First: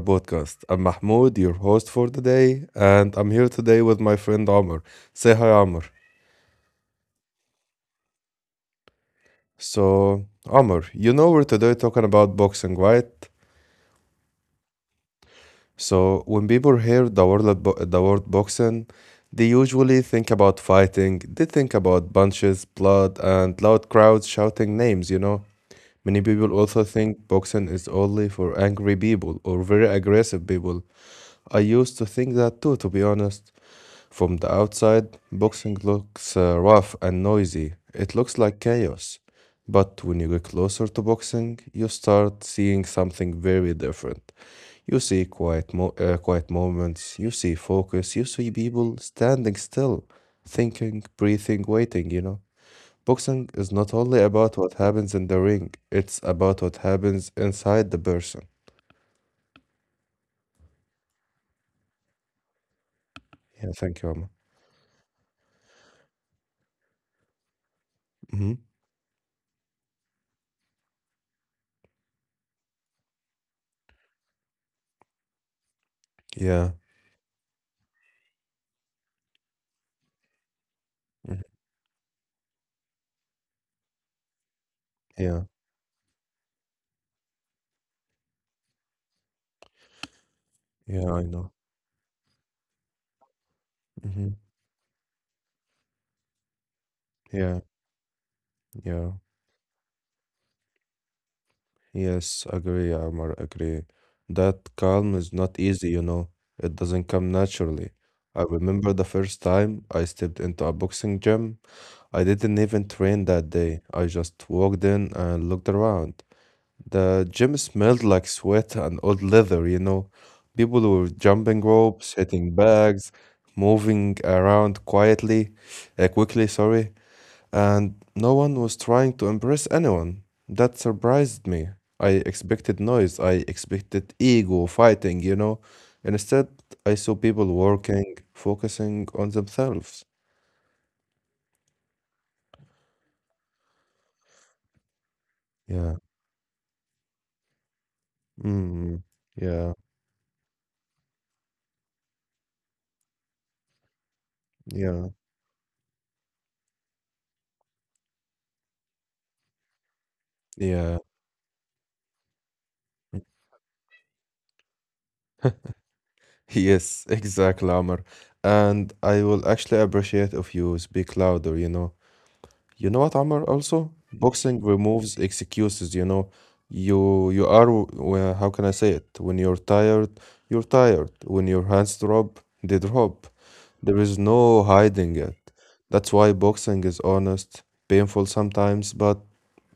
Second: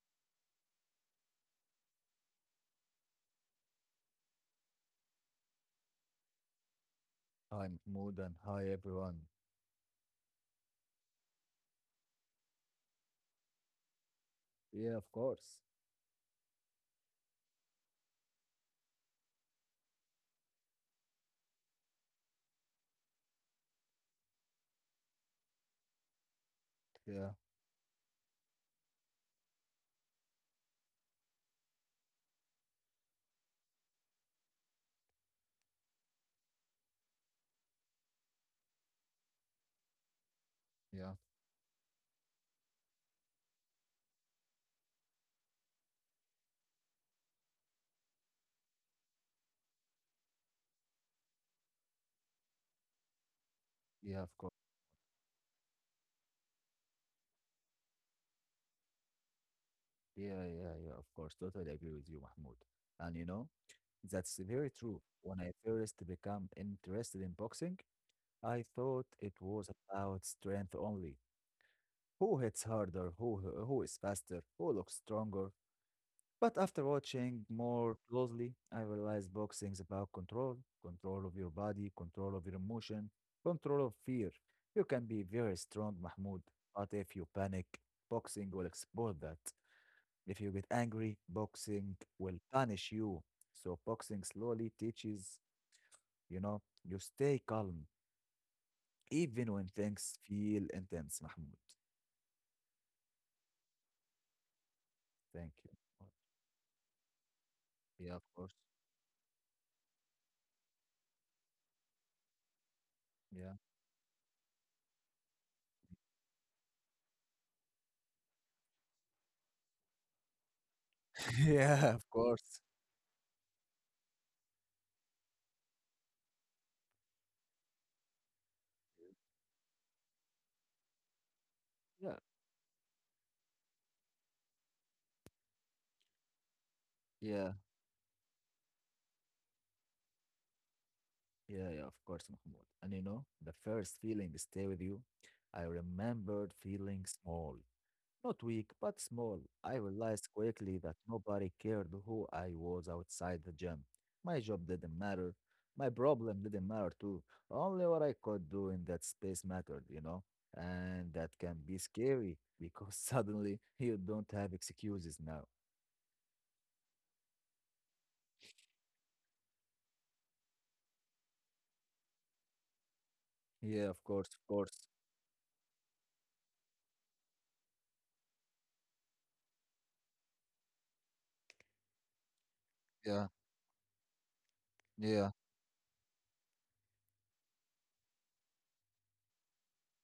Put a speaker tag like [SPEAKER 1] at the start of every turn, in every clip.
[SPEAKER 1] podcast. I'm Mahmoud, your host for the day, and I'm here today with my friend Amr. Say hi, Amr.
[SPEAKER 2] I'm Mahmoud and hi everyone.
[SPEAKER 1] So, Amr, you know we're today talking about boxing, right?
[SPEAKER 2] Yeah, of course.
[SPEAKER 1] So, when people hear the word, the word boxing, they usually think about fighting, they think about punches, blood, and loud crowds shouting names, you know? Many people also
[SPEAKER 2] Yeah,
[SPEAKER 1] think boxing is only for angry people or very aggressive people. I used to think that too, to be honest. From the outside, boxing looks rough and noisy. It looks like chaos. But when you get
[SPEAKER 2] yeah,
[SPEAKER 1] closer to boxing, you start seeing something very different. You see quiet, quiet moments, you see focus, you see people standing still, thinking, breathing, waiting, you know. Boxing is
[SPEAKER 2] yeah,
[SPEAKER 1] not
[SPEAKER 2] of
[SPEAKER 1] only
[SPEAKER 2] course.
[SPEAKER 1] about what happens in the ring, it's about what happens inside the person.
[SPEAKER 2] Yeah, yeah, yeah, of course. Totally agree with you, Mahmoud. And
[SPEAKER 1] Yeah, thank
[SPEAKER 2] that's
[SPEAKER 1] you, Amma.
[SPEAKER 2] very true. When I first became interested in boxing, I
[SPEAKER 1] Hmm.
[SPEAKER 2] thought it was about strength only. Who hits harder, who is faster, who looks stronger. But after
[SPEAKER 1] Yeah,
[SPEAKER 2] watching more closely, I realized boxing is about control, control of your
[SPEAKER 1] mhm,
[SPEAKER 2] body, control of your emotion, control of fear. You can be very
[SPEAKER 1] yeah,
[SPEAKER 2] strong, Mahmoud, but if you panic, boxing will expose that. If you get angry,
[SPEAKER 1] yeah, I know.
[SPEAKER 2] boxing will punish you. So, boxing
[SPEAKER 1] Hmm.
[SPEAKER 2] slowly teaches you know, you stay calm
[SPEAKER 1] Yeah, yeah.
[SPEAKER 2] even when things feel intense, Mahmoud.
[SPEAKER 1] Yes, agree, Amar, agree. That calm
[SPEAKER 2] Thank
[SPEAKER 1] is
[SPEAKER 2] you.
[SPEAKER 1] not easy, you know. It doesn't come
[SPEAKER 2] Yeah,
[SPEAKER 1] naturally.
[SPEAKER 2] of course.
[SPEAKER 1] I remember the first time I stepped into a boxing gym. I didn't even train
[SPEAKER 2] Yeah.
[SPEAKER 1] that day. I just walked in and looked around. The gym smelled like sweat and old leather, you know. People were jumping
[SPEAKER 2] Yeah, of
[SPEAKER 1] ropes,
[SPEAKER 2] course.
[SPEAKER 1] hitting bags, moving around quietly, quickly, sorry, and no one was trying to impress anyone. That surprised me.
[SPEAKER 2] Yeah.
[SPEAKER 1] I expected noise, I expected ego fighting, you know. Instead, I saw
[SPEAKER 2] Yeah.
[SPEAKER 1] people working, focusing on themselves.
[SPEAKER 2] Yeah, yeah, of course, Mahmoud. And the first feeling stay with you. I
[SPEAKER 1] Yeah.
[SPEAKER 2] remembered feeling small, not weak, but
[SPEAKER 1] Mm.
[SPEAKER 2] small. I
[SPEAKER 1] Yeah.
[SPEAKER 2] realized quickly that nobody cared who I was outside the gym. My job didn't matter.
[SPEAKER 1] Yeah.
[SPEAKER 2] My problem didn't matter too. Only what I could do in that space mattered, you know? And
[SPEAKER 1] Yeah.
[SPEAKER 2] that can be scary because suddenly you don't have excuses now.
[SPEAKER 1] Yes, exactly, Amr. And I will actually appreciate if you speak louder, you know. You know what, Amr,
[SPEAKER 2] Yeah, of
[SPEAKER 1] also?
[SPEAKER 2] course, of course.
[SPEAKER 1] Boxing removes excuses, you know. You are, well, how can I say it? When you're tired, you're tired. When your hands drop, they
[SPEAKER 2] Yeah,
[SPEAKER 1] drop. There is no
[SPEAKER 2] yeah,
[SPEAKER 1] hiding it. That's why boxing is honest, painful sometimes, but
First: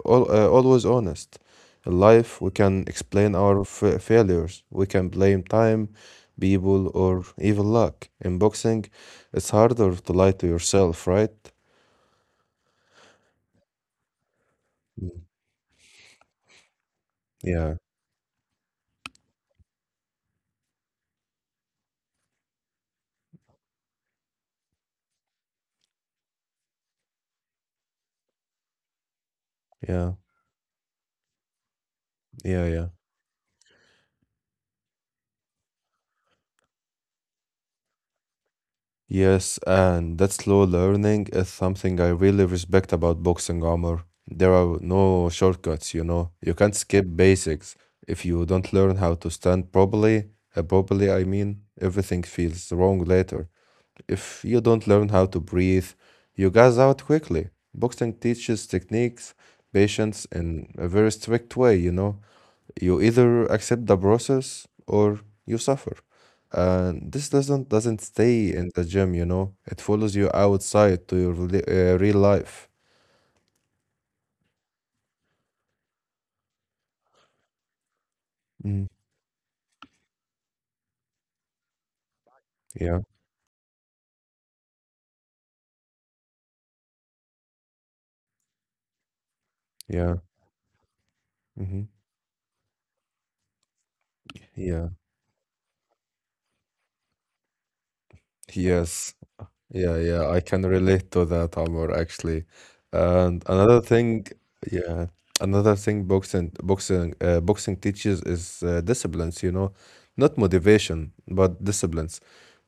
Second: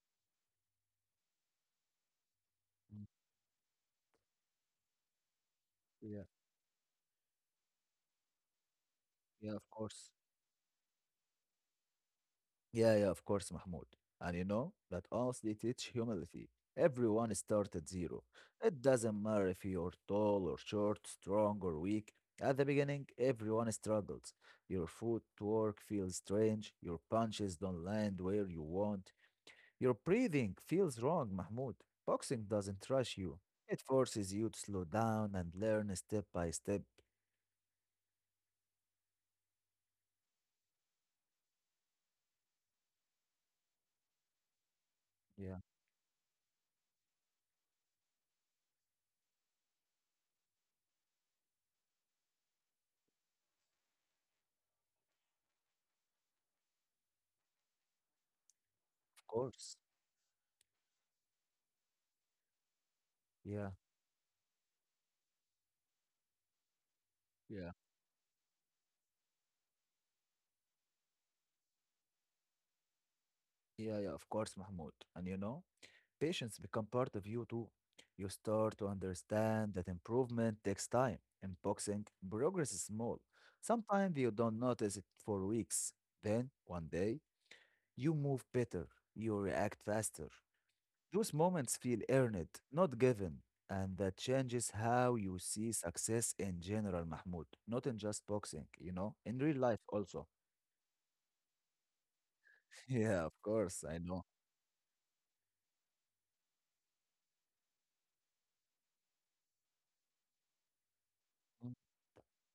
[SPEAKER 1] always honest. In life, we can
[SPEAKER 2] mm,
[SPEAKER 1] explain our failures. We can blame time,
[SPEAKER 2] yeah,
[SPEAKER 1] people, or even luck. In boxing, it's
[SPEAKER 2] yeah, of
[SPEAKER 1] harder
[SPEAKER 2] course.
[SPEAKER 1] to lie to yourself, right?
[SPEAKER 2] Yeah, yeah, of course, Mahmoud. And that
[SPEAKER 1] Mm.
[SPEAKER 2] also they teach humility. Everyone starts
[SPEAKER 1] Yeah,
[SPEAKER 2] at zero. It doesn't matter if you're tall or short, strong or weak. At the beginning, everyone struggles. Your footwork feels strange. Your punches don't land where you want. Your
[SPEAKER 1] yeah.
[SPEAKER 2] breathing feels wrong, Mahmoud. Boxing
[SPEAKER 1] Yeah, yeah.
[SPEAKER 2] doesn't rush you. It forces you to slow down and learn step by step.
[SPEAKER 1] Yes, and that slow learning is something I really respect about boxing, armor. There are no
[SPEAKER 2] Yeah,
[SPEAKER 1] shortcuts, you know. You can't skip basics. If you don't learn how to stand properly, properly I mean, everything feels wrong later. If you don't learn how to breathe, you gas out quickly. Boxing teaches
[SPEAKER 2] of
[SPEAKER 1] techniques,
[SPEAKER 2] course.
[SPEAKER 1] patience in a very strict way, you know. You either
[SPEAKER 2] Yeah,
[SPEAKER 1] accept the process or you suffer, and this doesn't
[SPEAKER 2] yeah,
[SPEAKER 1] doesn't stay in the gym, you know. It follows you outside to your real life.
[SPEAKER 2] yeah, yeah, of course, Mahmoud. And patience become part of you too. You start
[SPEAKER 1] Mm,
[SPEAKER 2] to understand that improvement takes time. In boxing, progress is
[SPEAKER 1] yeah,
[SPEAKER 2] small. Sometimes you don't notice it for weeks. Then, one day, you move better. You react
[SPEAKER 1] yeah.
[SPEAKER 2] faster. Those
[SPEAKER 1] Hmm.
[SPEAKER 2] moments feel earned, not given. And that
[SPEAKER 1] Yeah,
[SPEAKER 2] changes how you see success in general, Mahmoud. Not in just boxing,
[SPEAKER 1] yes,
[SPEAKER 2] in real
[SPEAKER 1] yeah,
[SPEAKER 2] life
[SPEAKER 1] yeah, I
[SPEAKER 2] also.
[SPEAKER 1] can relate to that, Amor, actually.
[SPEAKER 2] Yeah,
[SPEAKER 1] And
[SPEAKER 2] of
[SPEAKER 1] another
[SPEAKER 2] course, I
[SPEAKER 1] thing,
[SPEAKER 2] know.
[SPEAKER 1] yeah, another thing boxing teaches is disciplines, you know, not motivation, but
[SPEAKER 2] Mm,
[SPEAKER 1] disciplines.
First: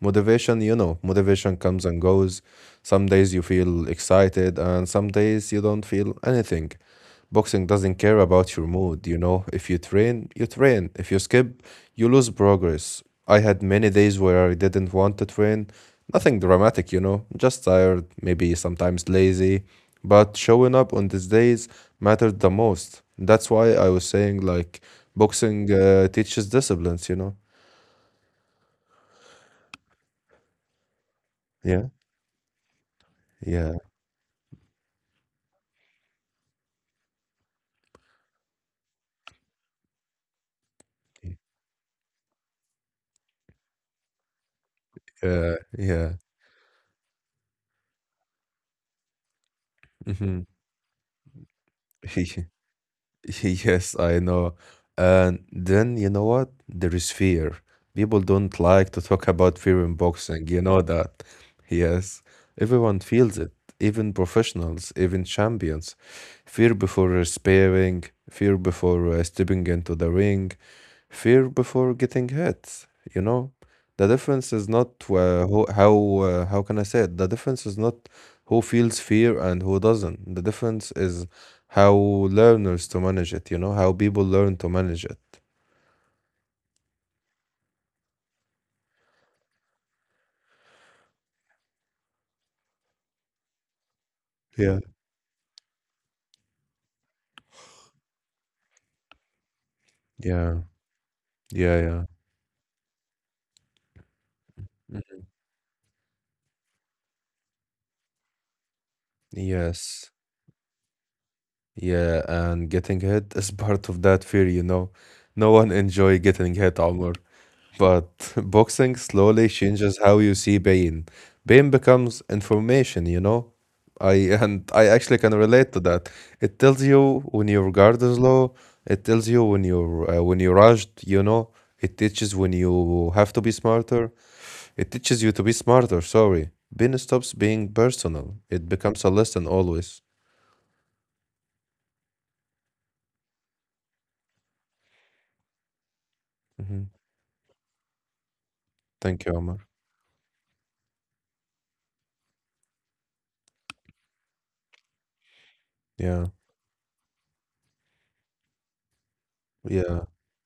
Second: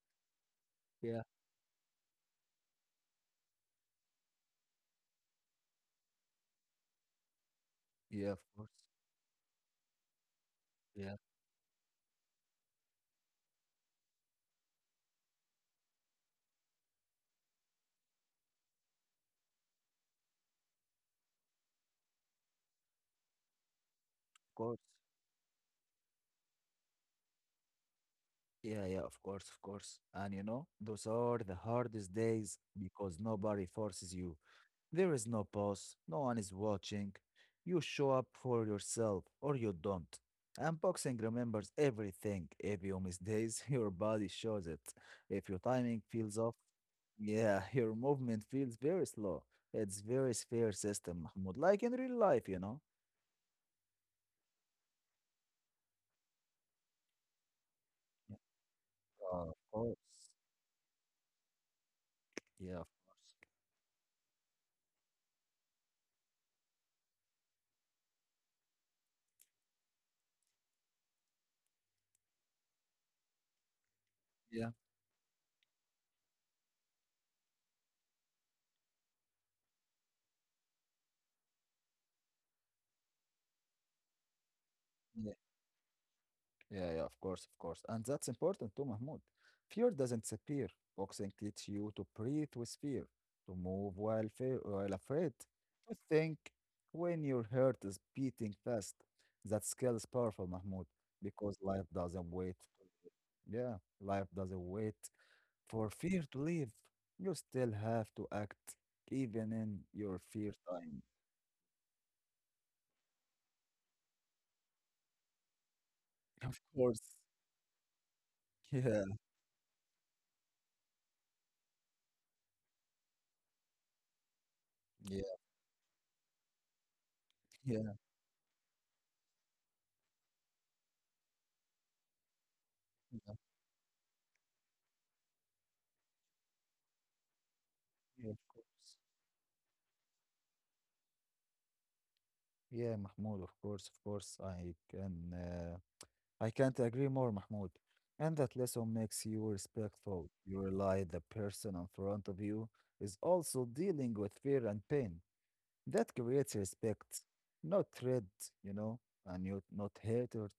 [SPEAKER 1] Motivation, you know,
[SPEAKER 2] yeah,
[SPEAKER 1] motivation comes and goes. Some days you feel excited and some days you don't feel anything. Boxing doesn't care
[SPEAKER 2] yeah, of
[SPEAKER 1] about
[SPEAKER 2] course.
[SPEAKER 1] your mood, you know. If you train, you train.
[SPEAKER 2] Yeah,
[SPEAKER 1] If
[SPEAKER 2] of
[SPEAKER 1] you skip, you lose progress. I had many days where I didn't want to train. Nothing dramatic, you know, just tired, maybe sometimes lazy. But showing up on these days mattered the most. That's why I was saying,
[SPEAKER 2] course.
[SPEAKER 1] like, boxing teaches disciplines, you know?
[SPEAKER 2] Yeah, yeah, of course, of course. And those are the
[SPEAKER 1] Yeah,
[SPEAKER 2] hardest days because nobody
[SPEAKER 1] yeah,
[SPEAKER 2] forces you. There is no boss, no one is watching. You show up for yourself or you don't. And boxing
[SPEAKER 1] y-
[SPEAKER 2] remembers everything. If you miss days, your body shows it. If your timing
[SPEAKER 1] yeah.
[SPEAKER 2] feels off, yeah, your movement feels very slow. It's very
[SPEAKER 1] Mm-hmm.
[SPEAKER 2] fair system, Mahmoud, like in real
[SPEAKER 1] Yeah.
[SPEAKER 2] life,
[SPEAKER 1] Hmm.
[SPEAKER 2] you know?
[SPEAKER 1] Yes, I know. And then you know what? There is fear. People don't like to
[SPEAKER 2] Yeah,
[SPEAKER 1] talk
[SPEAKER 2] of
[SPEAKER 1] about fear
[SPEAKER 2] course.
[SPEAKER 1] in boxing. You know that. Yes,
[SPEAKER 2] Yeah, of
[SPEAKER 1] everyone
[SPEAKER 2] course.
[SPEAKER 1] feels it, even professionals, even champions. Fear before sparring, fear before stepping into the ring, fear before getting hit. You know, the difference
[SPEAKER 2] Yeah.
[SPEAKER 1] is not who, how can I say it? The difference is not who feels fear and who doesn't. The difference is how learners to manage it, you know, how people learn to manage it.
[SPEAKER 2] Yeah, yeah, of course, of course. And that's important too, Mahmoud. Fear doesn't disappear. Boxing teaches you to breathe with fear, to move
[SPEAKER 1] Yeah.
[SPEAKER 2] while afraid, to think when your heart is beating fast. That skill is powerful,
[SPEAKER 1] Yeah,
[SPEAKER 2] Mahmoud, because life
[SPEAKER 1] yeah, yeah.
[SPEAKER 2] doesn't wait. Yeah, life doesn't wait
[SPEAKER 1] Mhm.
[SPEAKER 2] for fear to leave. You still have to act, even in your
[SPEAKER 1] Yes.
[SPEAKER 2] fear time.
[SPEAKER 1] Yeah, and getting hit is part of that fear, you know. No one enjoy
[SPEAKER 2] Of
[SPEAKER 1] getting hit,
[SPEAKER 2] course.
[SPEAKER 1] Omar. But
[SPEAKER 2] Yeah,
[SPEAKER 1] boxing slowly changes how you see pain. Pain becomes information, you know. I and I
[SPEAKER 2] yeah,
[SPEAKER 1] actually can relate to that. It tells you when your
[SPEAKER 2] yeah,
[SPEAKER 1] guard is low. It tells you when you're rushed, you know. It teaches when you have to be smarter. It teaches you to be smarter, sorry. Pain stops being
[SPEAKER 2] yeah, of
[SPEAKER 1] personal. It
[SPEAKER 2] course.
[SPEAKER 1] becomes a lesson always.
[SPEAKER 2] Yeah, Mahmoud, of course, I can't
[SPEAKER 1] Mhm.
[SPEAKER 2] agree more, Mahmoud. And that lesson makes
[SPEAKER 1] Thank you,
[SPEAKER 2] you
[SPEAKER 1] Omar.
[SPEAKER 2] respectful. You realize the person in front of you is also dealing with fear and pain. That
[SPEAKER 1] Yeah,
[SPEAKER 2] creates respect, not dread, you know, and you not
[SPEAKER 1] yeah,
[SPEAKER 2] hatred.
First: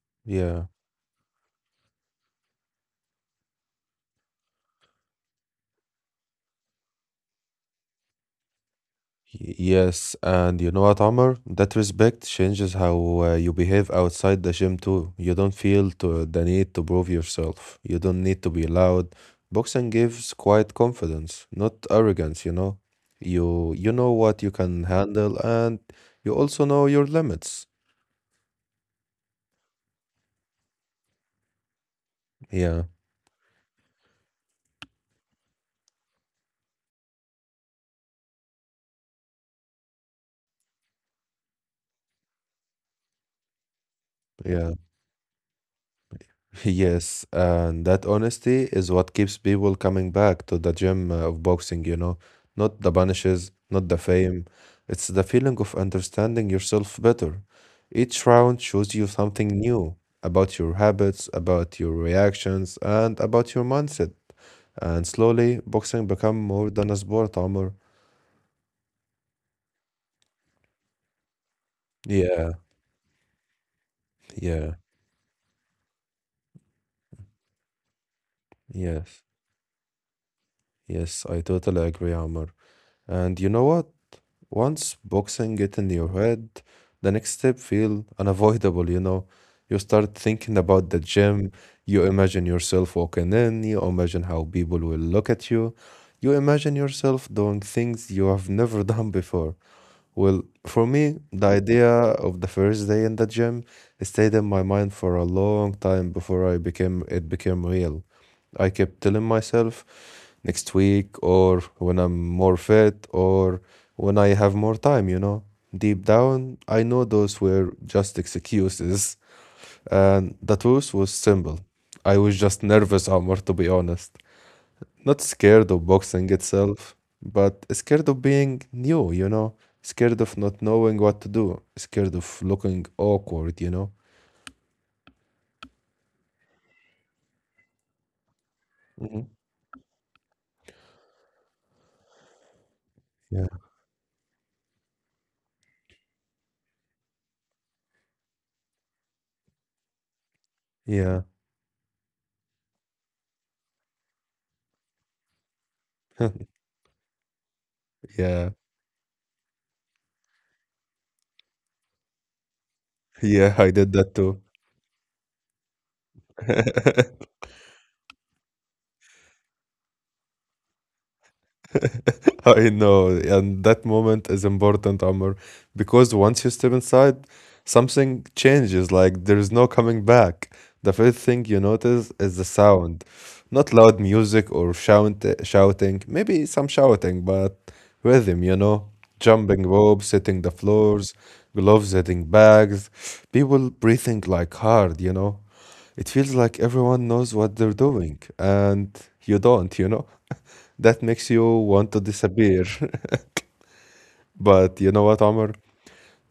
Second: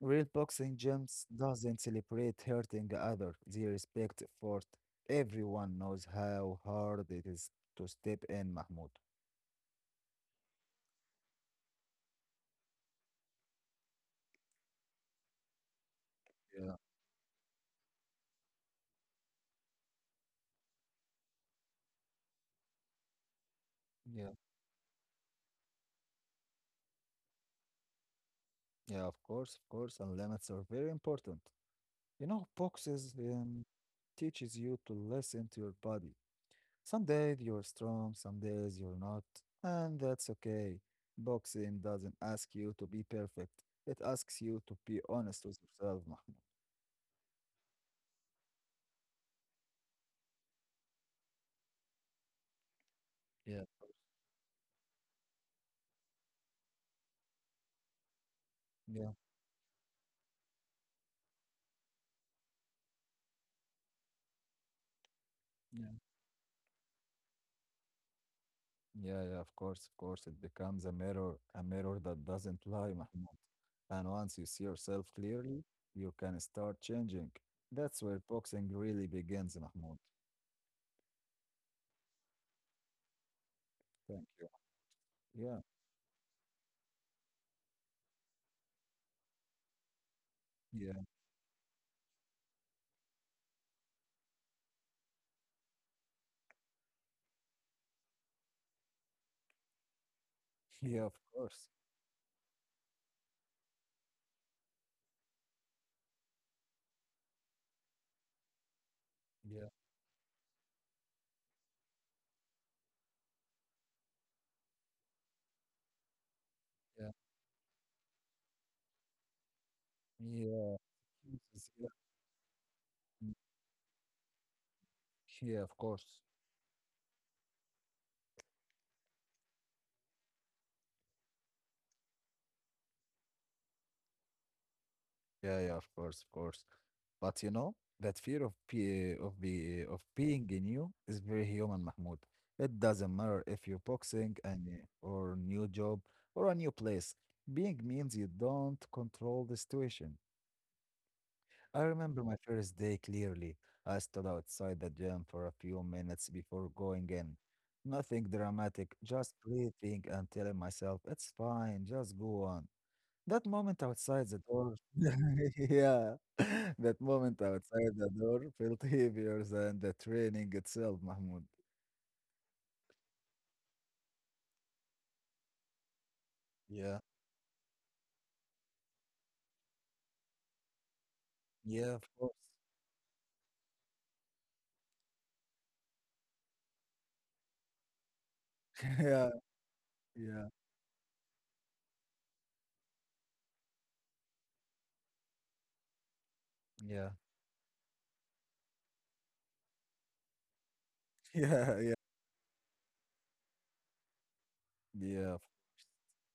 [SPEAKER 2] Real
[SPEAKER 1] yeah.
[SPEAKER 2] boxing gyms doesn't celebrate hurting the other. They respect effort. Everyone knows how hard it is to step in, Mahmoud.
[SPEAKER 1] Yes, and you know what, Omar? That respect changes how you behave outside the gym too. You don't feel to, the need
[SPEAKER 2] Yeah,
[SPEAKER 1] to prove yourself. You don't need to be loud. Boxing gives quiet confidence, not arrogance, you know. You know
[SPEAKER 2] yeah.
[SPEAKER 1] what you can handle and you also know your limits.
[SPEAKER 2] Yeah, of course, and limits are very important. You know,
[SPEAKER 1] Yeah,
[SPEAKER 2] boxes teaches you to listen to your body. Some days you're strong, some days you're not, and that's okay. Boxing doesn't ask you to be perfect. It asks you to
[SPEAKER 1] yeah.
[SPEAKER 2] be honest with yourself, Mahmoud.
[SPEAKER 1] Yes, and that honesty is what keeps people coming back to the gym of boxing, you know. Not the punishes,
[SPEAKER 2] Yeah,
[SPEAKER 1] not the fame. It's the feeling of understanding yourself better. Each round shows you
[SPEAKER 2] yeah,
[SPEAKER 1] something new about your habits, about your reactions, and about your mindset. And slowly,
[SPEAKER 2] yeah,
[SPEAKER 1] boxing become more than a sport, Amr.
[SPEAKER 2] yeah, yeah. Of course, it becomes a mirror that
[SPEAKER 1] Yeah,
[SPEAKER 2] doesn't lie, Mahmoud. And once you see
[SPEAKER 1] yeah,
[SPEAKER 2] yourself clearly, you can start changing. That's where boxing really
[SPEAKER 1] yes,
[SPEAKER 2] begins, Mahmoud.
[SPEAKER 1] yes, I totally agree, Amr. And you know what?
[SPEAKER 2] Thank you.
[SPEAKER 1] Once boxing
[SPEAKER 2] Yeah,
[SPEAKER 1] get in your head, the next step feel unavoidable, you know. You start thinking about
[SPEAKER 2] yeah,
[SPEAKER 1] the gym, you imagine yourself walking in, you imagine how people will look at you, you imagine yourself doing things you have never done before. Well, for
[SPEAKER 2] yeah, of
[SPEAKER 1] me, the
[SPEAKER 2] course.
[SPEAKER 1] idea of the first day in the gym stayed in my mind for a long time before I became it became real. I kept telling
[SPEAKER 2] Yeah,
[SPEAKER 1] myself next week, or when I'm more fit, or when I have more time, you know. Deep down, I know
[SPEAKER 2] yeah,
[SPEAKER 1] those were just excuses, and the
[SPEAKER 2] yeah,
[SPEAKER 1] truth was simple.
[SPEAKER 2] Jesus, yeah,
[SPEAKER 1] I was just nervous,
[SPEAKER 2] mm,
[SPEAKER 1] Amr, to be honest, not
[SPEAKER 2] yeah,
[SPEAKER 1] scared
[SPEAKER 2] of
[SPEAKER 1] of
[SPEAKER 2] course.
[SPEAKER 1] boxing itself, but scared of being new, you know, scared of not knowing what to do, scared of looking awkward, you know?
[SPEAKER 2] Yeah, yeah, of course, of course. But that fear of be,
[SPEAKER 1] Mhm.
[SPEAKER 2] of be, of being new is very human, Mahmoud. It doesn't matter
[SPEAKER 1] Yeah.
[SPEAKER 2] if you're boxing and or new job or a new place. Being means you don't control the situation.
[SPEAKER 1] Yeah.
[SPEAKER 2] I remember my first day clearly. I stood outside the gym for a few minutes before going in. Nothing
[SPEAKER 1] Yeah.
[SPEAKER 2] dramatic, just breathing and telling myself, it's fine, just go on. That
[SPEAKER 1] Yeah, I
[SPEAKER 2] moment
[SPEAKER 1] did that
[SPEAKER 2] outside the
[SPEAKER 1] too.
[SPEAKER 2] door, yeah, that moment outside the door felt heavier than the training itself, Mahmoud.
[SPEAKER 1] I know, and that moment is important, Amr, because once you step
[SPEAKER 2] Yeah,
[SPEAKER 1] inside, something changes. Like there's no coming back. The first thing you
[SPEAKER 2] yeah, of
[SPEAKER 1] notice
[SPEAKER 2] course.
[SPEAKER 1] is the sound, not loud music or shouting. Maybe some shouting, but rhythm. You know,
[SPEAKER 2] Yeah,
[SPEAKER 1] jumping ropes, hitting
[SPEAKER 2] yeah,
[SPEAKER 1] the floors, gloves hitting bags, people breathing like hard. You know, it feels like
[SPEAKER 2] yeah,
[SPEAKER 1] everyone knows what they're doing, and you don't. You know that makes you
[SPEAKER 2] yeah, yeah,
[SPEAKER 1] want to disappear. But you know what,
[SPEAKER 2] yeah, of
[SPEAKER 1] Omar?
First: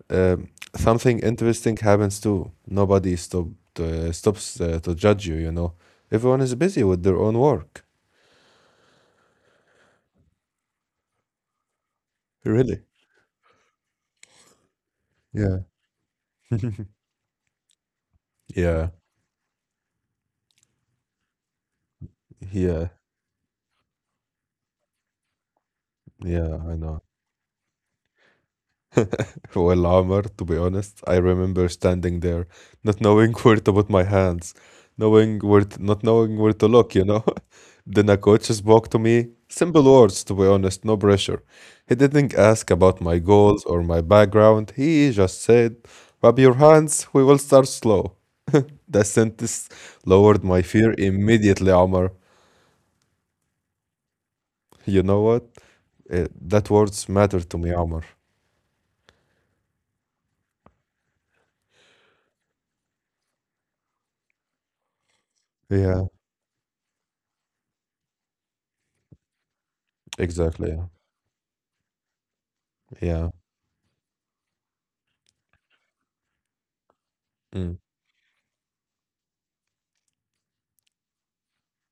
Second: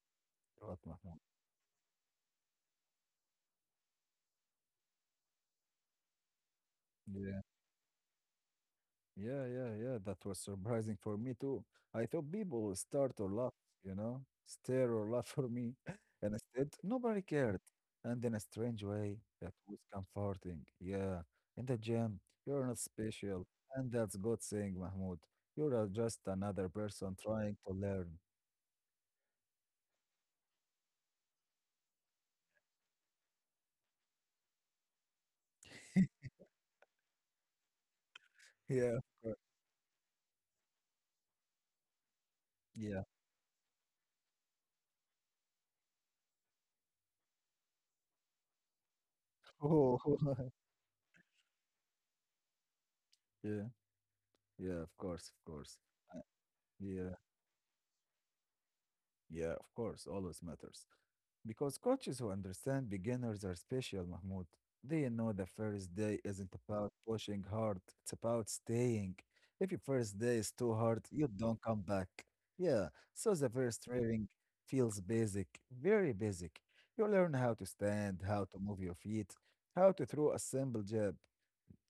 [SPEAKER 1] Um,
[SPEAKER 2] course, Mahmoud.
[SPEAKER 1] Something interesting happens too. Stops to judge you, you know. Everyone is busy with their
[SPEAKER 2] Yeah.
[SPEAKER 1] own work.
[SPEAKER 2] Yeah, yeah, yeah. That was surprising for me too. I thought people would
[SPEAKER 1] Really?
[SPEAKER 2] start or laugh, stare or laugh for
[SPEAKER 1] Yeah.
[SPEAKER 2] me. And instead, nobody cared. And in a strange
[SPEAKER 1] Yeah.
[SPEAKER 2] way, that was comforting. Yeah. In the gym, you're not
[SPEAKER 1] Yeah.
[SPEAKER 2] special. And that's God saying, Mahmoud, you're just
[SPEAKER 1] Yeah,
[SPEAKER 2] another
[SPEAKER 1] I know.
[SPEAKER 2] person trying to learn.
[SPEAKER 1] Well, Amar, to be honest, I remember standing there, not knowing where to put my hands, not knowing where to look, you know. Then a coach spoke
[SPEAKER 2] Yeah,
[SPEAKER 1] to
[SPEAKER 2] of
[SPEAKER 1] me,
[SPEAKER 2] course.
[SPEAKER 1] simple words, to be honest, no pressure. He didn't ask about
[SPEAKER 2] Yeah.
[SPEAKER 1] my goals or my background. He just said, "Rub your hands. We will start slow." That sentence
[SPEAKER 2] Oh,
[SPEAKER 1] lowered my fear immediately, Amar.
[SPEAKER 2] yeah, yeah, of
[SPEAKER 1] You know
[SPEAKER 2] course, of
[SPEAKER 1] what?
[SPEAKER 2] course. Uh,
[SPEAKER 1] That words
[SPEAKER 2] Yeah,
[SPEAKER 1] matter to me, Amar.
[SPEAKER 2] yeah, of course, always matters. Because coaches who understand beginners are special, Mahmoud. They know the first
[SPEAKER 1] Yeah,
[SPEAKER 2] day isn't about pushing hard, it's about staying. If your first day is
[SPEAKER 1] exactly.
[SPEAKER 2] too
[SPEAKER 1] Yeah.
[SPEAKER 2] hard, you don't come back. Yeah,
[SPEAKER 1] Yeah.
[SPEAKER 2] so the first training feels basic, very basic. You learn how to
[SPEAKER 1] Mm.
[SPEAKER 2] stand, how to move your feet, how to throw a simple jab,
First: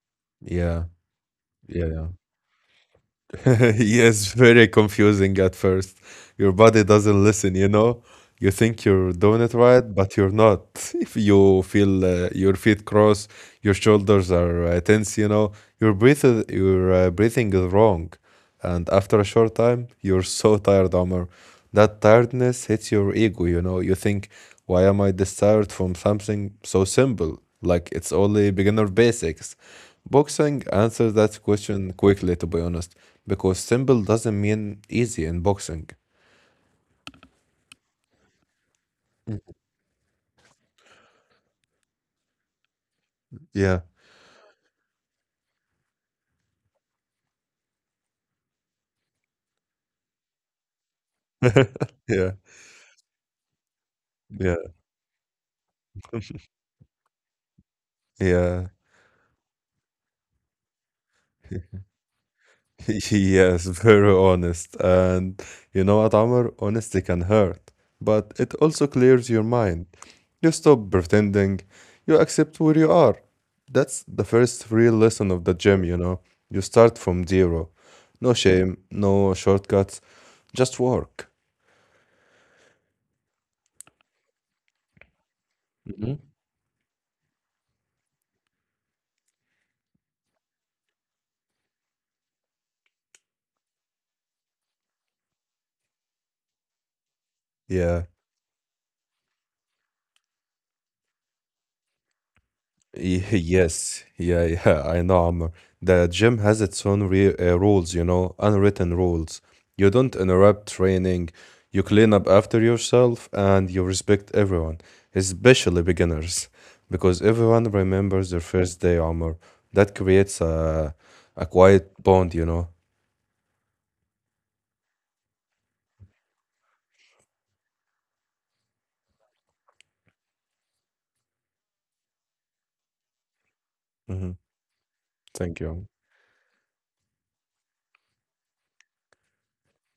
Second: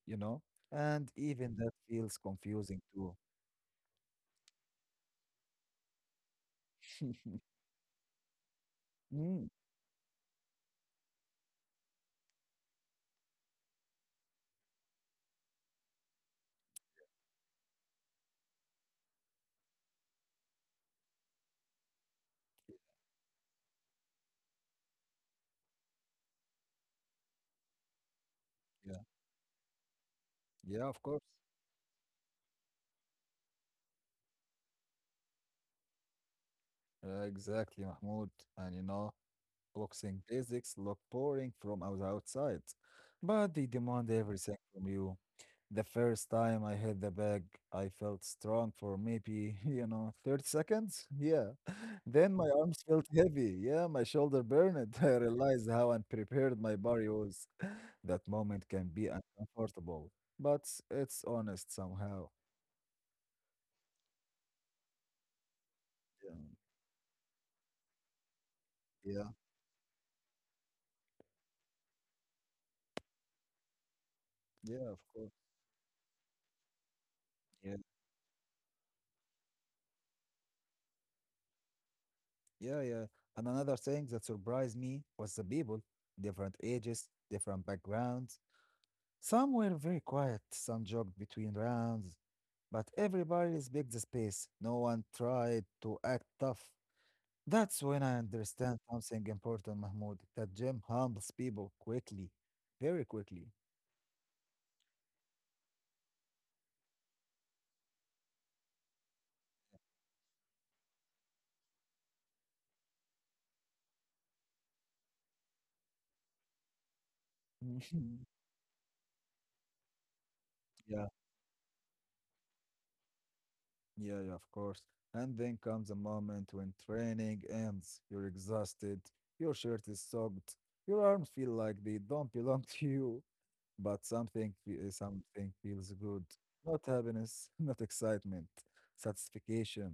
[SPEAKER 2] you know?
[SPEAKER 1] Yeah.
[SPEAKER 2] And even that
[SPEAKER 1] Yeah. Yeah.
[SPEAKER 2] feels confusing too.
[SPEAKER 1] Yes, very confusing at first. Your body doesn't listen, you know? You think you're doing
[SPEAKER 2] Mm,
[SPEAKER 1] it right, but you're not. If you feel your feet cross, your shoulders are tense, you know, your breathing is wrong. And after a short time, you're so tired, Omar. That tiredness hits your ego, you know. You think, why am I this tired from something so simple? Like it's only beginner
[SPEAKER 2] yeah,
[SPEAKER 1] basics. Boxing
[SPEAKER 2] yeah, of
[SPEAKER 1] answers
[SPEAKER 2] course.
[SPEAKER 1] that question quickly, to be honest, because simple doesn't mean easy in boxing.
[SPEAKER 2] Exactly, Mahmoud. And boxing basics look boring from outside, but they
[SPEAKER 1] Yeah.
[SPEAKER 2] demand everything from you. The first time I hit the bag, I felt strong for maybe, 30 seconds. Yeah.
[SPEAKER 1] Yeah.
[SPEAKER 2] Then my arms felt heavy. Yeah, my shoulder
[SPEAKER 1] Yeah.
[SPEAKER 2] burned. I realized how unprepared my body was. That
[SPEAKER 1] Yeah.
[SPEAKER 2] moment can be uncomfortable, but it's honest somehow.
[SPEAKER 1] Yes, very honest. And you know what,
[SPEAKER 2] Yeah.
[SPEAKER 1] Amr? Honesty can hurt, but it also clears
[SPEAKER 2] Yeah.
[SPEAKER 1] your mind. You stop pretending, you accept where you are. That's the first real
[SPEAKER 2] Yeah, of
[SPEAKER 1] lesson
[SPEAKER 2] course.
[SPEAKER 1] of the gym, you know? You start from zero. No shame, no shortcuts, just work.
[SPEAKER 2] Yeah, yeah. And another thing that surprised me was the people, different ages, different backgrounds. Some were very quiet, some jogged between rounds, but everybody respected the space. No one tried to act tough. That's
[SPEAKER 1] Yeah.
[SPEAKER 2] when I understand something important, Mahmoud, that gym humbles people quickly, very quickly.
[SPEAKER 1] Yes, yeah, yeah, I know, Amr. The gym has its own re rules, you know, unwritten rules. You don't interrupt training, you clean up after yourself, and you respect everyone, especially beginners, because everyone remembers their first day, Amr. That creates
[SPEAKER 2] Yeah.
[SPEAKER 1] a quiet bond, you know.
[SPEAKER 2] Yeah, yeah, of course. And then comes a moment when training ends. You're exhausted, your shirt is soaked, your arms feel like they don't belong to you, but
[SPEAKER 1] Hmm.
[SPEAKER 2] something
[SPEAKER 1] Thank you, Amr.
[SPEAKER 2] feels good. Not happiness, not excitement, satisfaction.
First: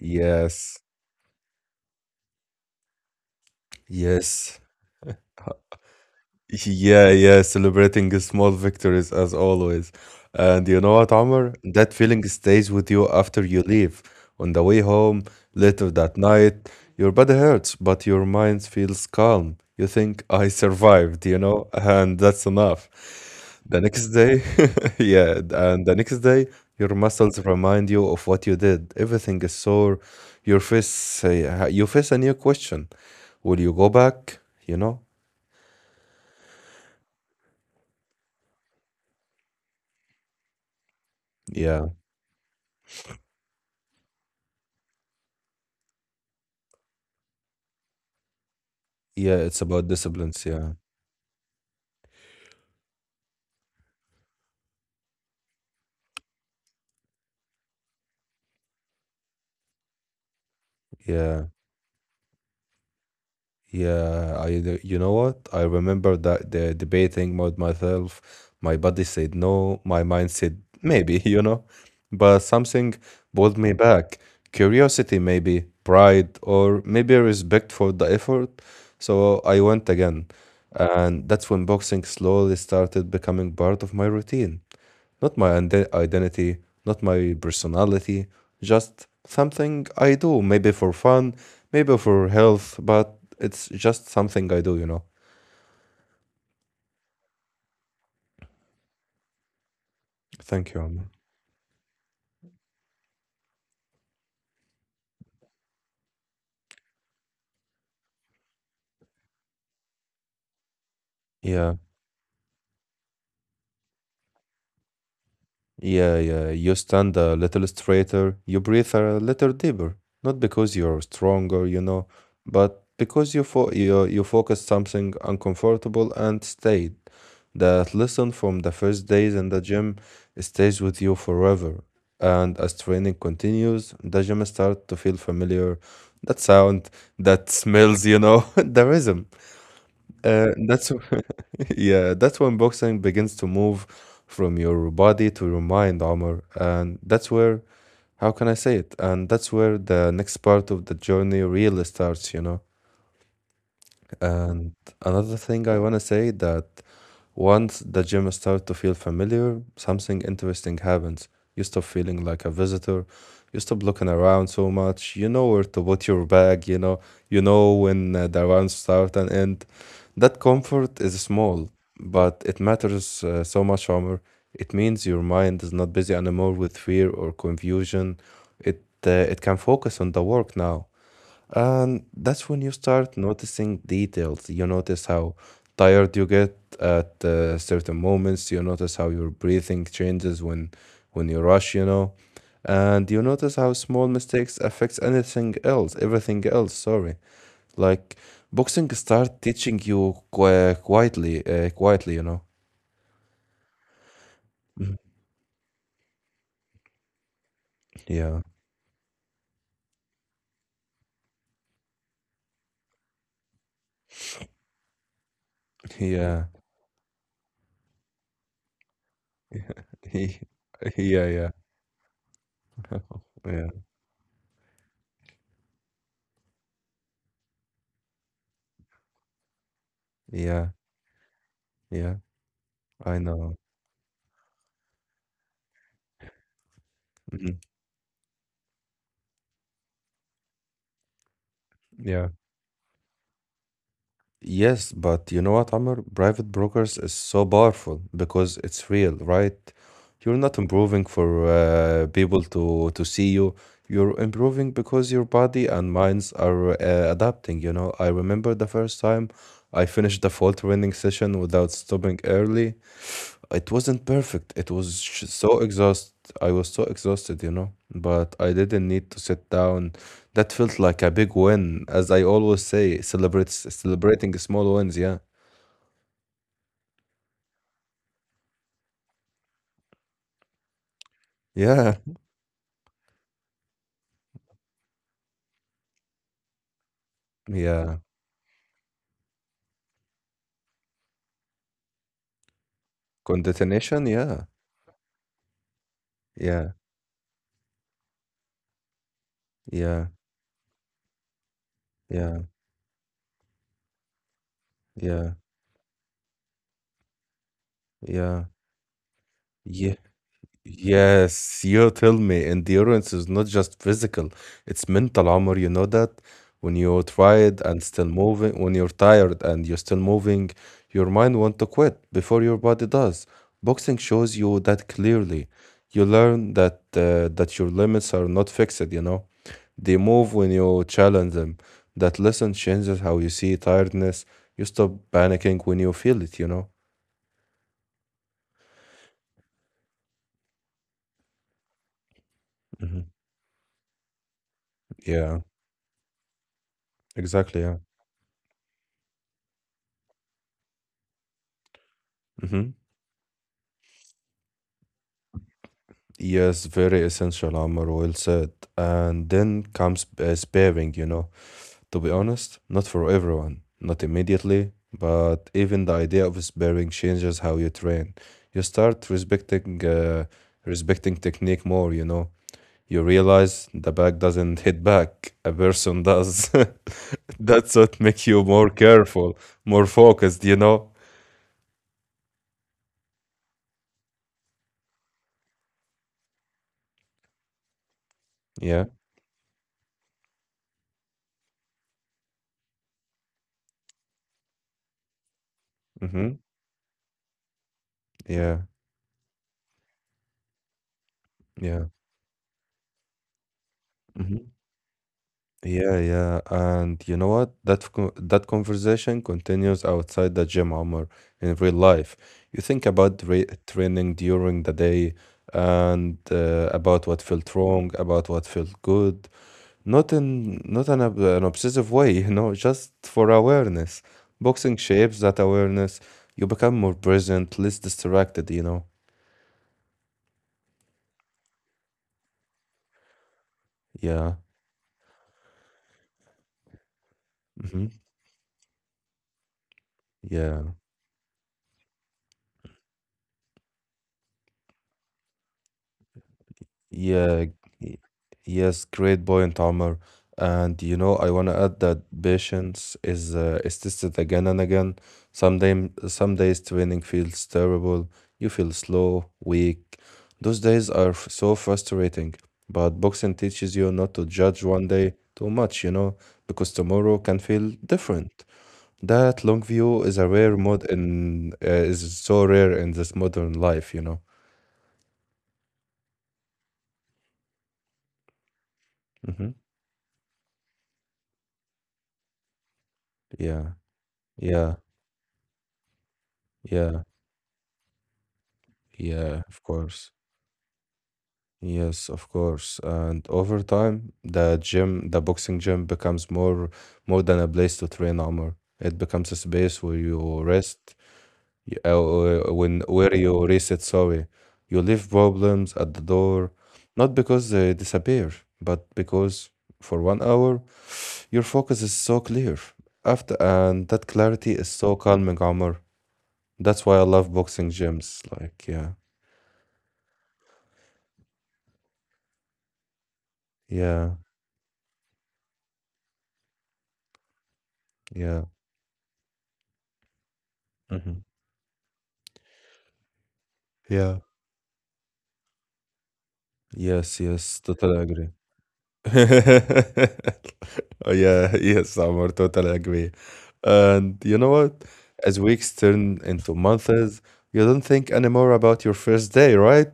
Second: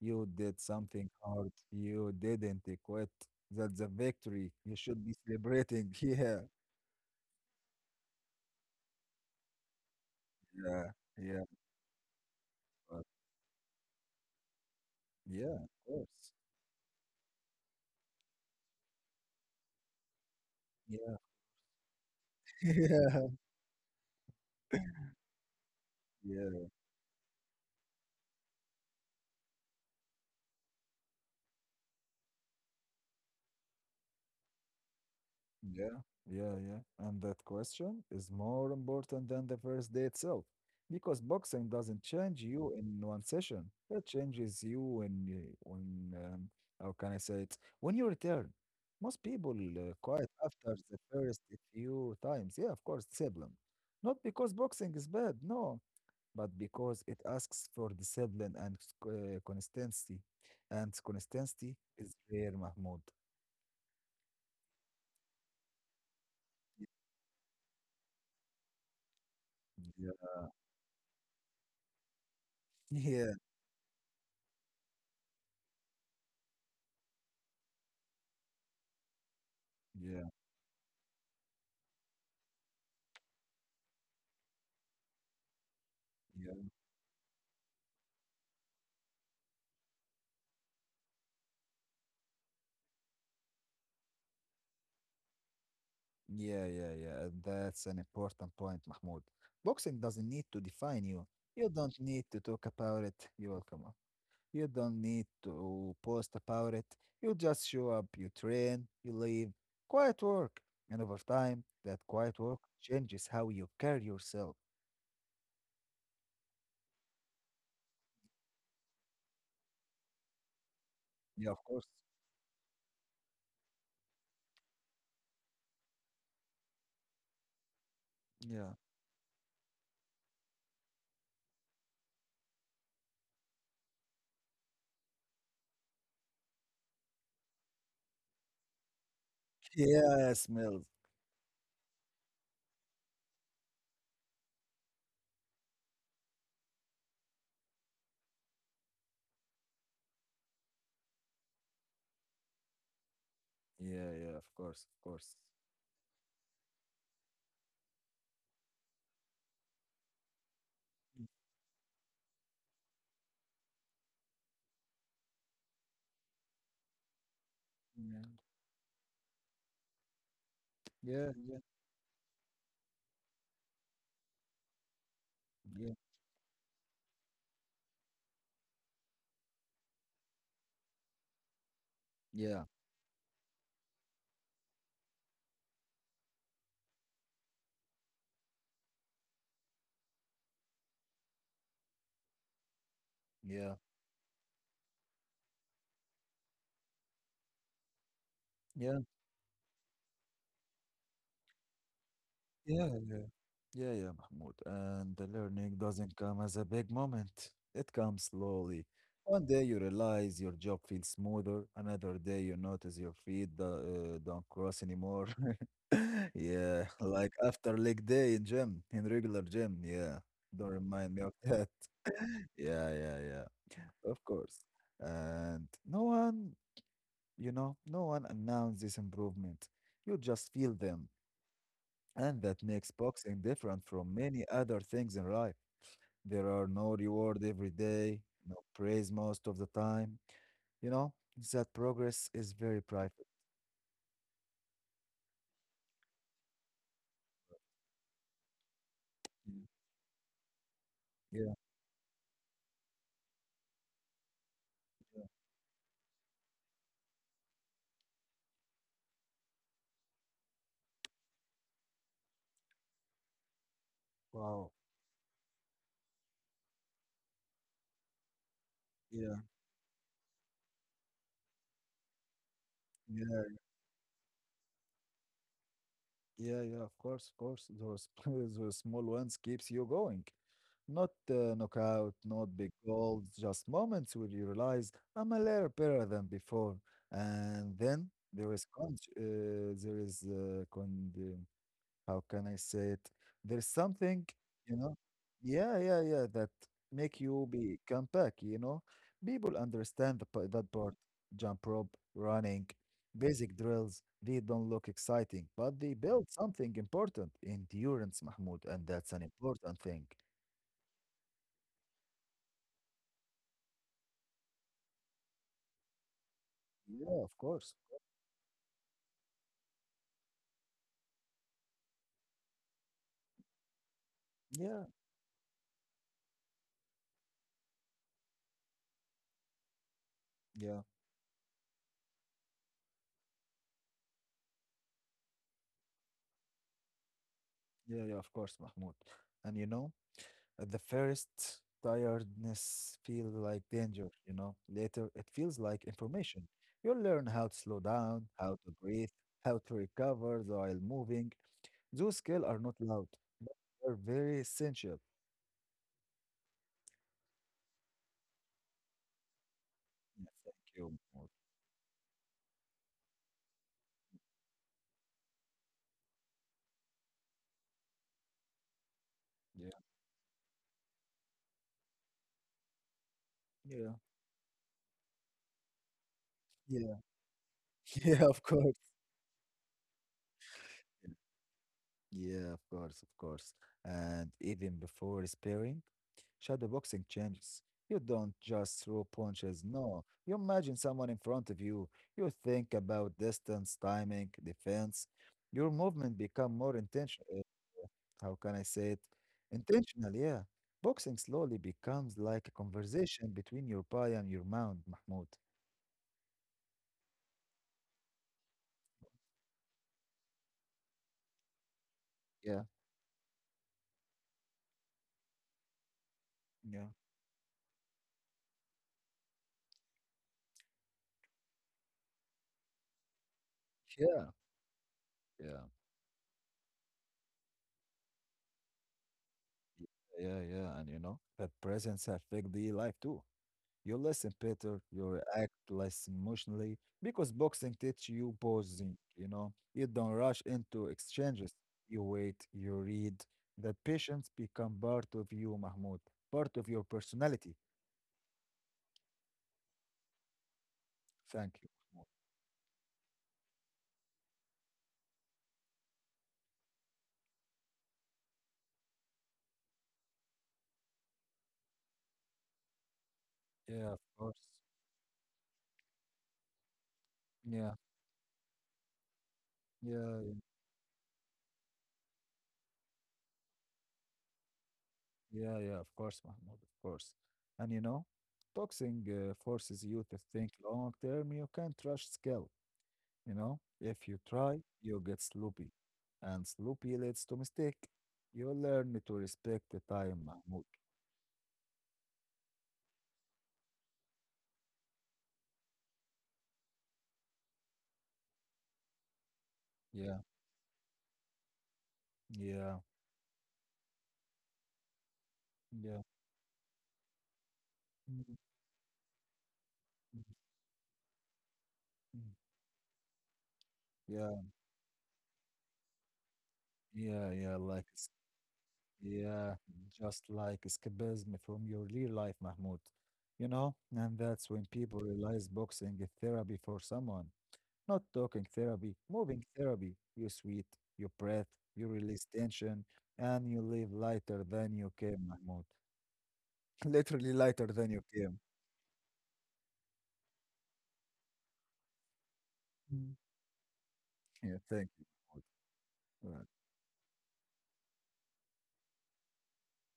[SPEAKER 2] You did something hard. You didn't quit. That's a victory.
[SPEAKER 1] yes.
[SPEAKER 2] You should be celebrating. Yeah,
[SPEAKER 1] Yeah, yeah, celebrating the small victories as always. And you
[SPEAKER 2] yeah,
[SPEAKER 1] know what,
[SPEAKER 2] yeah,
[SPEAKER 1] Omar? That feeling stays with
[SPEAKER 2] but
[SPEAKER 1] you after you leave. On the way home,
[SPEAKER 2] yeah, of
[SPEAKER 1] later that
[SPEAKER 2] course.
[SPEAKER 1] night, your body hurts, but your mind feels calm. You think, I
[SPEAKER 2] Yeah,
[SPEAKER 1] survived, you know, and that's enough.
[SPEAKER 2] yeah,
[SPEAKER 1] The next day, yeah, and the next day,
[SPEAKER 2] yeah.
[SPEAKER 1] your muscles remind you of what you did. Everything is sore. You face a new question. Will you go back? You know?
[SPEAKER 2] Yeah, yeah, yeah. And that question is more important than the first day itself because boxing
[SPEAKER 1] Yeah.
[SPEAKER 2] doesn't change you in one session. It changes you when, how can I say it? When you return. Most
[SPEAKER 1] Yeah,
[SPEAKER 2] people
[SPEAKER 1] it's about
[SPEAKER 2] quit
[SPEAKER 1] disciplines. Yeah,
[SPEAKER 2] after the first few times. Yeah, of course, discipline. Not because boxing is bad, no, but because it asks for discipline and consistency. And
[SPEAKER 1] yeah,
[SPEAKER 2] consistency is rare, Mahmoud.
[SPEAKER 1] yeah. You know what? I remember that the debating mode myself. My body said no, my mind
[SPEAKER 2] Yeah,
[SPEAKER 1] said maybe, you know, but something pulled
[SPEAKER 2] yeah,
[SPEAKER 1] me back. Curiosity, maybe pride, or maybe respect for the effort. So I went again,
[SPEAKER 2] yeah.
[SPEAKER 1] and that's when boxing slowly started becoming part of my routine. Not my identity,
[SPEAKER 2] Yeah.
[SPEAKER 1] not my personality, just something I do, maybe for fun, maybe for health, but it's just something I do, you know.
[SPEAKER 2] Yeah, yeah, yeah. That's an important point, Mahmoud. Boxing doesn't need to
[SPEAKER 1] Thank you, Amr.
[SPEAKER 2] define you. You don't need to talk about it. You will come up. You don't need to post about it. You just show up, you train, you leave. Quiet work. And over time,
[SPEAKER 1] Yeah.
[SPEAKER 2] that quiet work changes how you carry yourself.
[SPEAKER 1] Yeah, yeah. You stand a little straighter, you breathe a little deeper. Not because you're
[SPEAKER 2] Yeah, of
[SPEAKER 1] stronger, you
[SPEAKER 2] course.
[SPEAKER 1] know, but because you fo you you focus something uncomfortable and stayed. That lesson from
[SPEAKER 2] Yeah.
[SPEAKER 1] the first days in the gym stays with you forever. And as training continues, the gym starts to feel familiar. That sound, that smells, you know, the rhythm.
[SPEAKER 2] Yeah, smells.
[SPEAKER 1] That's yeah, that's when boxing begins to move from your body to your mind, Omar. And that's where, how can I say it? And that's where the next part of the journey really starts, you know.
[SPEAKER 2] Yeah, yeah, of
[SPEAKER 1] And
[SPEAKER 2] course, of course.
[SPEAKER 1] another thing I want to say that once the gym starts to feel familiar, something interesting happens. You stop feeling like a visitor. You stop looking around so much. You know where to put your bag, you know. You know when
[SPEAKER 2] Yeah,
[SPEAKER 1] the rounds start and end. That comfort is
[SPEAKER 2] yeah, yeah,
[SPEAKER 1] small, but it matters so much, Omar. It means your mind is
[SPEAKER 2] yeah,
[SPEAKER 1] not busy anymore with fear or confusion. It can focus on the work now, and that's when
[SPEAKER 2] yeah,
[SPEAKER 1] you start noticing details. You notice how tired you get at certain moments. You notice how your breathing changes when you rush. You know, and you notice how
[SPEAKER 2] yeah.
[SPEAKER 1] small mistakes affects anything else, everything else. Sorry. Like boxing
[SPEAKER 2] Yeah.
[SPEAKER 1] start teaching you quietly, quietly, you know.
[SPEAKER 2] Yeah, yeah, yeah, yeah, Mahmoud. And the learning doesn't come as a big moment. It comes
[SPEAKER 1] Yeah,
[SPEAKER 2] slowly. One day you realize your job feels smoother. Another day you notice your feet don't cross anymore.
[SPEAKER 1] yeah,
[SPEAKER 2] Yeah, like after leg day in gym, in regular gym. Yeah, don't remind me
[SPEAKER 1] yeah,
[SPEAKER 2] of
[SPEAKER 1] yeah,
[SPEAKER 2] that. Yeah, yeah, yeah, of course. And no one announced this improvement. You just
[SPEAKER 1] yeah,
[SPEAKER 2] feel them.
[SPEAKER 1] yeah.
[SPEAKER 2] And that makes
[SPEAKER 1] I
[SPEAKER 2] boxing
[SPEAKER 1] know.
[SPEAKER 2] different from many other things in life. There are no reward
[SPEAKER 1] Mhm.
[SPEAKER 2] every day, no praise most of the time. You know, that
[SPEAKER 1] Yeah.
[SPEAKER 2] progress is very private.
[SPEAKER 1] Yes, but you know what, Amr? Private brokers is so powerful because it's real, right?
[SPEAKER 2] Yeah.
[SPEAKER 1] You're not improving for
[SPEAKER 2] Yeah,
[SPEAKER 1] people to see you. You're improving because your
[SPEAKER 2] yeah.
[SPEAKER 1] body and minds are adapting, you know. I remember the first time I finished the fault training session without stopping early. It wasn't perfect. It
[SPEAKER 2] Wow.
[SPEAKER 1] was so exhaust. I was so exhausted, you know, but I didn't need to
[SPEAKER 2] Yeah.
[SPEAKER 1] sit down. That felt like a big win, as I always say,
[SPEAKER 2] Yeah,
[SPEAKER 1] celebrate celebrating small wins. Yeah,
[SPEAKER 2] yeah, yeah, of course, of course. Those, those small ones keeps you going. Not
[SPEAKER 1] yeah,
[SPEAKER 2] knockout, not big goals, just moments where you realize I'm a little better than before. And
[SPEAKER 1] yeah.
[SPEAKER 2] then there is con how can I say it? There's
[SPEAKER 1] Condensation.
[SPEAKER 2] something,
[SPEAKER 1] Yeah,
[SPEAKER 2] you know, yeah, yeah, yeah, that
[SPEAKER 1] yeah,
[SPEAKER 2] make you be come back. People
[SPEAKER 1] yeah,
[SPEAKER 2] understand that part, jump rope,
[SPEAKER 1] yeah,
[SPEAKER 2] running, basic drills, they don't look
[SPEAKER 1] yeah,
[SPEAKER 2] exciting, but they build something important, endurance,
[SPEAKER 1] yeah,
[SPEAKER 2] Mahmoud, and that's an important
[SPEAKER 1] yeah.
[SPEAKER 2] thing.
[SPEAKER 1] Yes, you tell me. Endurance is not just physical, it's mental, armor. You know that? When you're
[SPEAKER 2] Yeah, of
[SPEAKER 1] tired
[SPEAKER 2] course.
[SPEAKER 1] and still moving, when you're tired and you're still moving, your mind wants to quit before your body does. Boxing shows you
[SPEAKER 2] Yeah,
[SPEAKER 1] that clearly. You learn that your limits are not fixed, you know? They move when
[SPEAKER 2] yeah,
[SPEAKER 1] you challenge them. That lesson changes how you see tiredness. You stop panicking when you feel it, you know?
[SPEAKER 2] yeah, yeah, of course, Mahmoud. And at the first, tiredness
[SPEAKER 1] Hmm.
[SPEAKER 2] feels like danger, Later, it
[SPEAKER 1] Yeah,
[SPEAKER 2] feels like information. You'll learn how to
[SPEAKER 1] exactly. Yeah.
[SPEAKER 2] slow down, how to breathe, how to recover while moving. Those skills are
[SPEAKER 1] Hmm.
[SPEAKER 2] not loud, but they're very essential.
[SPEAKER 1] Yes, very essential, Amr. Well said. And then comes
[SPEAKER 2] Yeah, thank
[SPEAKER 1] sparing,
[SPEAKER 2] you.
[SPEAKER 1] you know.
[SPEAKER 2] Mahmoud.
[SPEAKER 1] To be honest, not for everyone, not immediately, but even the idea of sparing changes how you train. You start
[SPEAKER 2] Yeah,
[SPEAKER 1] respecting respecting technique more, you know. You realize the
[SPEAKER 2] yeah,
[SPEAKER 1] back doesn't hit back, a person does.
[SPEAKER 2] yeah,
[SPEAKER 1] That's what
[SPEAKER 2] yeah,
[SPEAKER 1] makes
[SPEAKER 2] of
[SPEAKER 1] you more
[SPEAKER 2] course.
[SPEAKER 1] careful, more focused, you know.
[SPEAKER 2] Yeah, of course, of course. And even before sparing, shadowboxing changes. You don't just
[SPEAKER 1] Yeah.
[SPEAKER 2] throw punches, no. You imagine someone in front of you. You think about distance, timing, defense. Your movement
[SPEAKER 1] Mm-hmm.
[SPEAKER 2] become more intentional. How can
[SPEAKER 1] Yeah.
[SPEAKER 2] I say it? Intentional, yeah. Boxing slowly
[SPEAKER 1] Yeah.
[SPEAKER 2] becomes like a conversation between your body and your
[SPEAKER 1] Mm-hmm.
[SPEAKER 2] mind, Mahmoud.
[SPEAKER 1] Yeah, yeah. And you know what? That conversation continues outside the gym, Omar, in real life. You
[SPEAKER 2] Yeah.
[SPEAKER 1] think about re training during the day and
[SPEAKER 2] Yeah.
[SPEAKER 1] about what felt wrong, about what felt good. Not in a, an obsessive way, you know, just for awareness.
[SPEAKER 2] Yeah,
[SPEAKER 1] Boxing shapes that
[SPEAKER 2] yeah,
[SPEAKER 1] awareness. You become more present, less distracted, you know.
[SPEAKER 2] yeah, yeah. And you know, that presence affect the life too. You listen
[SPEAKER 1] Yeah.
[SPEAKER 2] better, you react less emotionally because boxing
[SPEAKER 1] Hmm.
[SPEAKER 2] teaches you pausing. You don't rush
[SPEAKER 1] Yeah.
[SPEAKER 2] into exchanges. You wait, you read. The patience become part of you, Mahmoud, part of your
[SPEAKER 1] Yeah,
[SPEAKER 2] personality.
[SPEAKER 1] y- yes, great point, Omar. And you know, I want
[SPEAKER 2] Thank
[SPEAKER 1] to
[SPEAKER 2] you,
[SPEAKER 1] add that
[SPEAKER 2] Mahmoud.
[SPEAKER 1] patience is tested again and again. Some days training feels terrible. You feel slow, weak. Those days are so frustrating. But boxing teaches
[SPEAKER 2] Yeah,
[SPEAKER 1] you
[SPEAKER 2] of
[SPEAKER 1] not to
[SPEAKER 2] course.
[SPEAKER 1] judge one day too much, you know, because tomorrow can feel
[SPEAKER 2] Yeah,
[SPEAKER 1] different. That long view is a
[SPEAKER 2] yeah,
[SPEAKER 1] rare mod in is so rare in this modern life, you know.
[SPEAKER 2] yeah, yeah, of course, Mahmoud, of course. And you know, boxing
[SPEAKER 1] Hmm.
[SPEAKER 2] forces you to think long term. You can't rush skill.
[SPEAKER 1] Yeah,
[SPEAKER 2] If you try,
[SPEAKER 1] yeah,
[SPEAKER 2] you get sloppy, and sloppy
[SPEAKER 1] yeah.
[SPEAKER 2] leads to mistake. You learn to
[SPEAKER 1] Yeah,
[SPEAKER 2] respect
[SPEAKER 1] of
[SPEAKER 2] the
[SPEAKER 1] course.
[SPEAKER 2] time, Mahmoud.
[SPEAKER 1] Yes, of course. And over time, the gym, the boxing gym becomes more than a place to train armor. It becomes a space where
[SPEAKER 2] Yeah,
[SPEAKER 1] you rest, you,
[SPEAKER 2] yeah,
[SPEAKER 1] when where you reset, sorry. You leave problems at
[SPEAKER 2] yeah,
[SPEAKER 1] the door, not because they disappear,
[SPEAKER 2] mm,
[SPEAKER 1] but because for
[SPEAKER 2] mm,
[SPEAKER 1] one hour, your focus is so
[SPEAKER 2] mm.
[SPEAKER 1] clear. After, and that
[SPEAKER 2] Yeah,
[SPEAKER 1] clarity is so calming, armor. That's why I
[SPEAKER 2] yeah,
[SPEAKER 1] love
[SPEAKER 2] yeah.
[SPEAKER 1] boxing
[SPEAKER 2] Like, it's
[SPEAKER 1] gyms. Like, yeah,
[SPEAKER 2] yeah, just like escapism from your real life, Mahmoud. And
[SPEAKER 1] yeah,
[SPEAKER 2] that's when people realize boxing is therapy for someone, not talking
[SPEAKER 1] yeah.
[SPEAKER 2] therapy, moving therapy. You sweat, you
[SPEAKER 1] Mhm.
[SPEAKER 2] breath, you release tension, and you live
[SPEAKER 1] Yeah.
[SPEAKER 2] lighter than you came, Mahmoud.
[SPEAKER 1] Yes,
[SPEAKER 2] Literally
[SPEAKER 1] yes,
[SPEAKER 2] lighter than you
[SPEAKER 1] totally agree.
[SPEAKER 2] came.
[SPEAKER 1] Oh yeah, yes, Amor, totally agree.
[SPEAKER 2] Mm.
[SPEAKER 1] And you know
[SPEAKER 2] Yeah,
[SPEAKER 1] what?
[SPEAKER 2] thank you.
[SPEAKER 1] As weeks turn
[SPEAKER 2] Mahmoud. Right.
[SPEAKER 1] into months, you don't think anymore about your first day, right?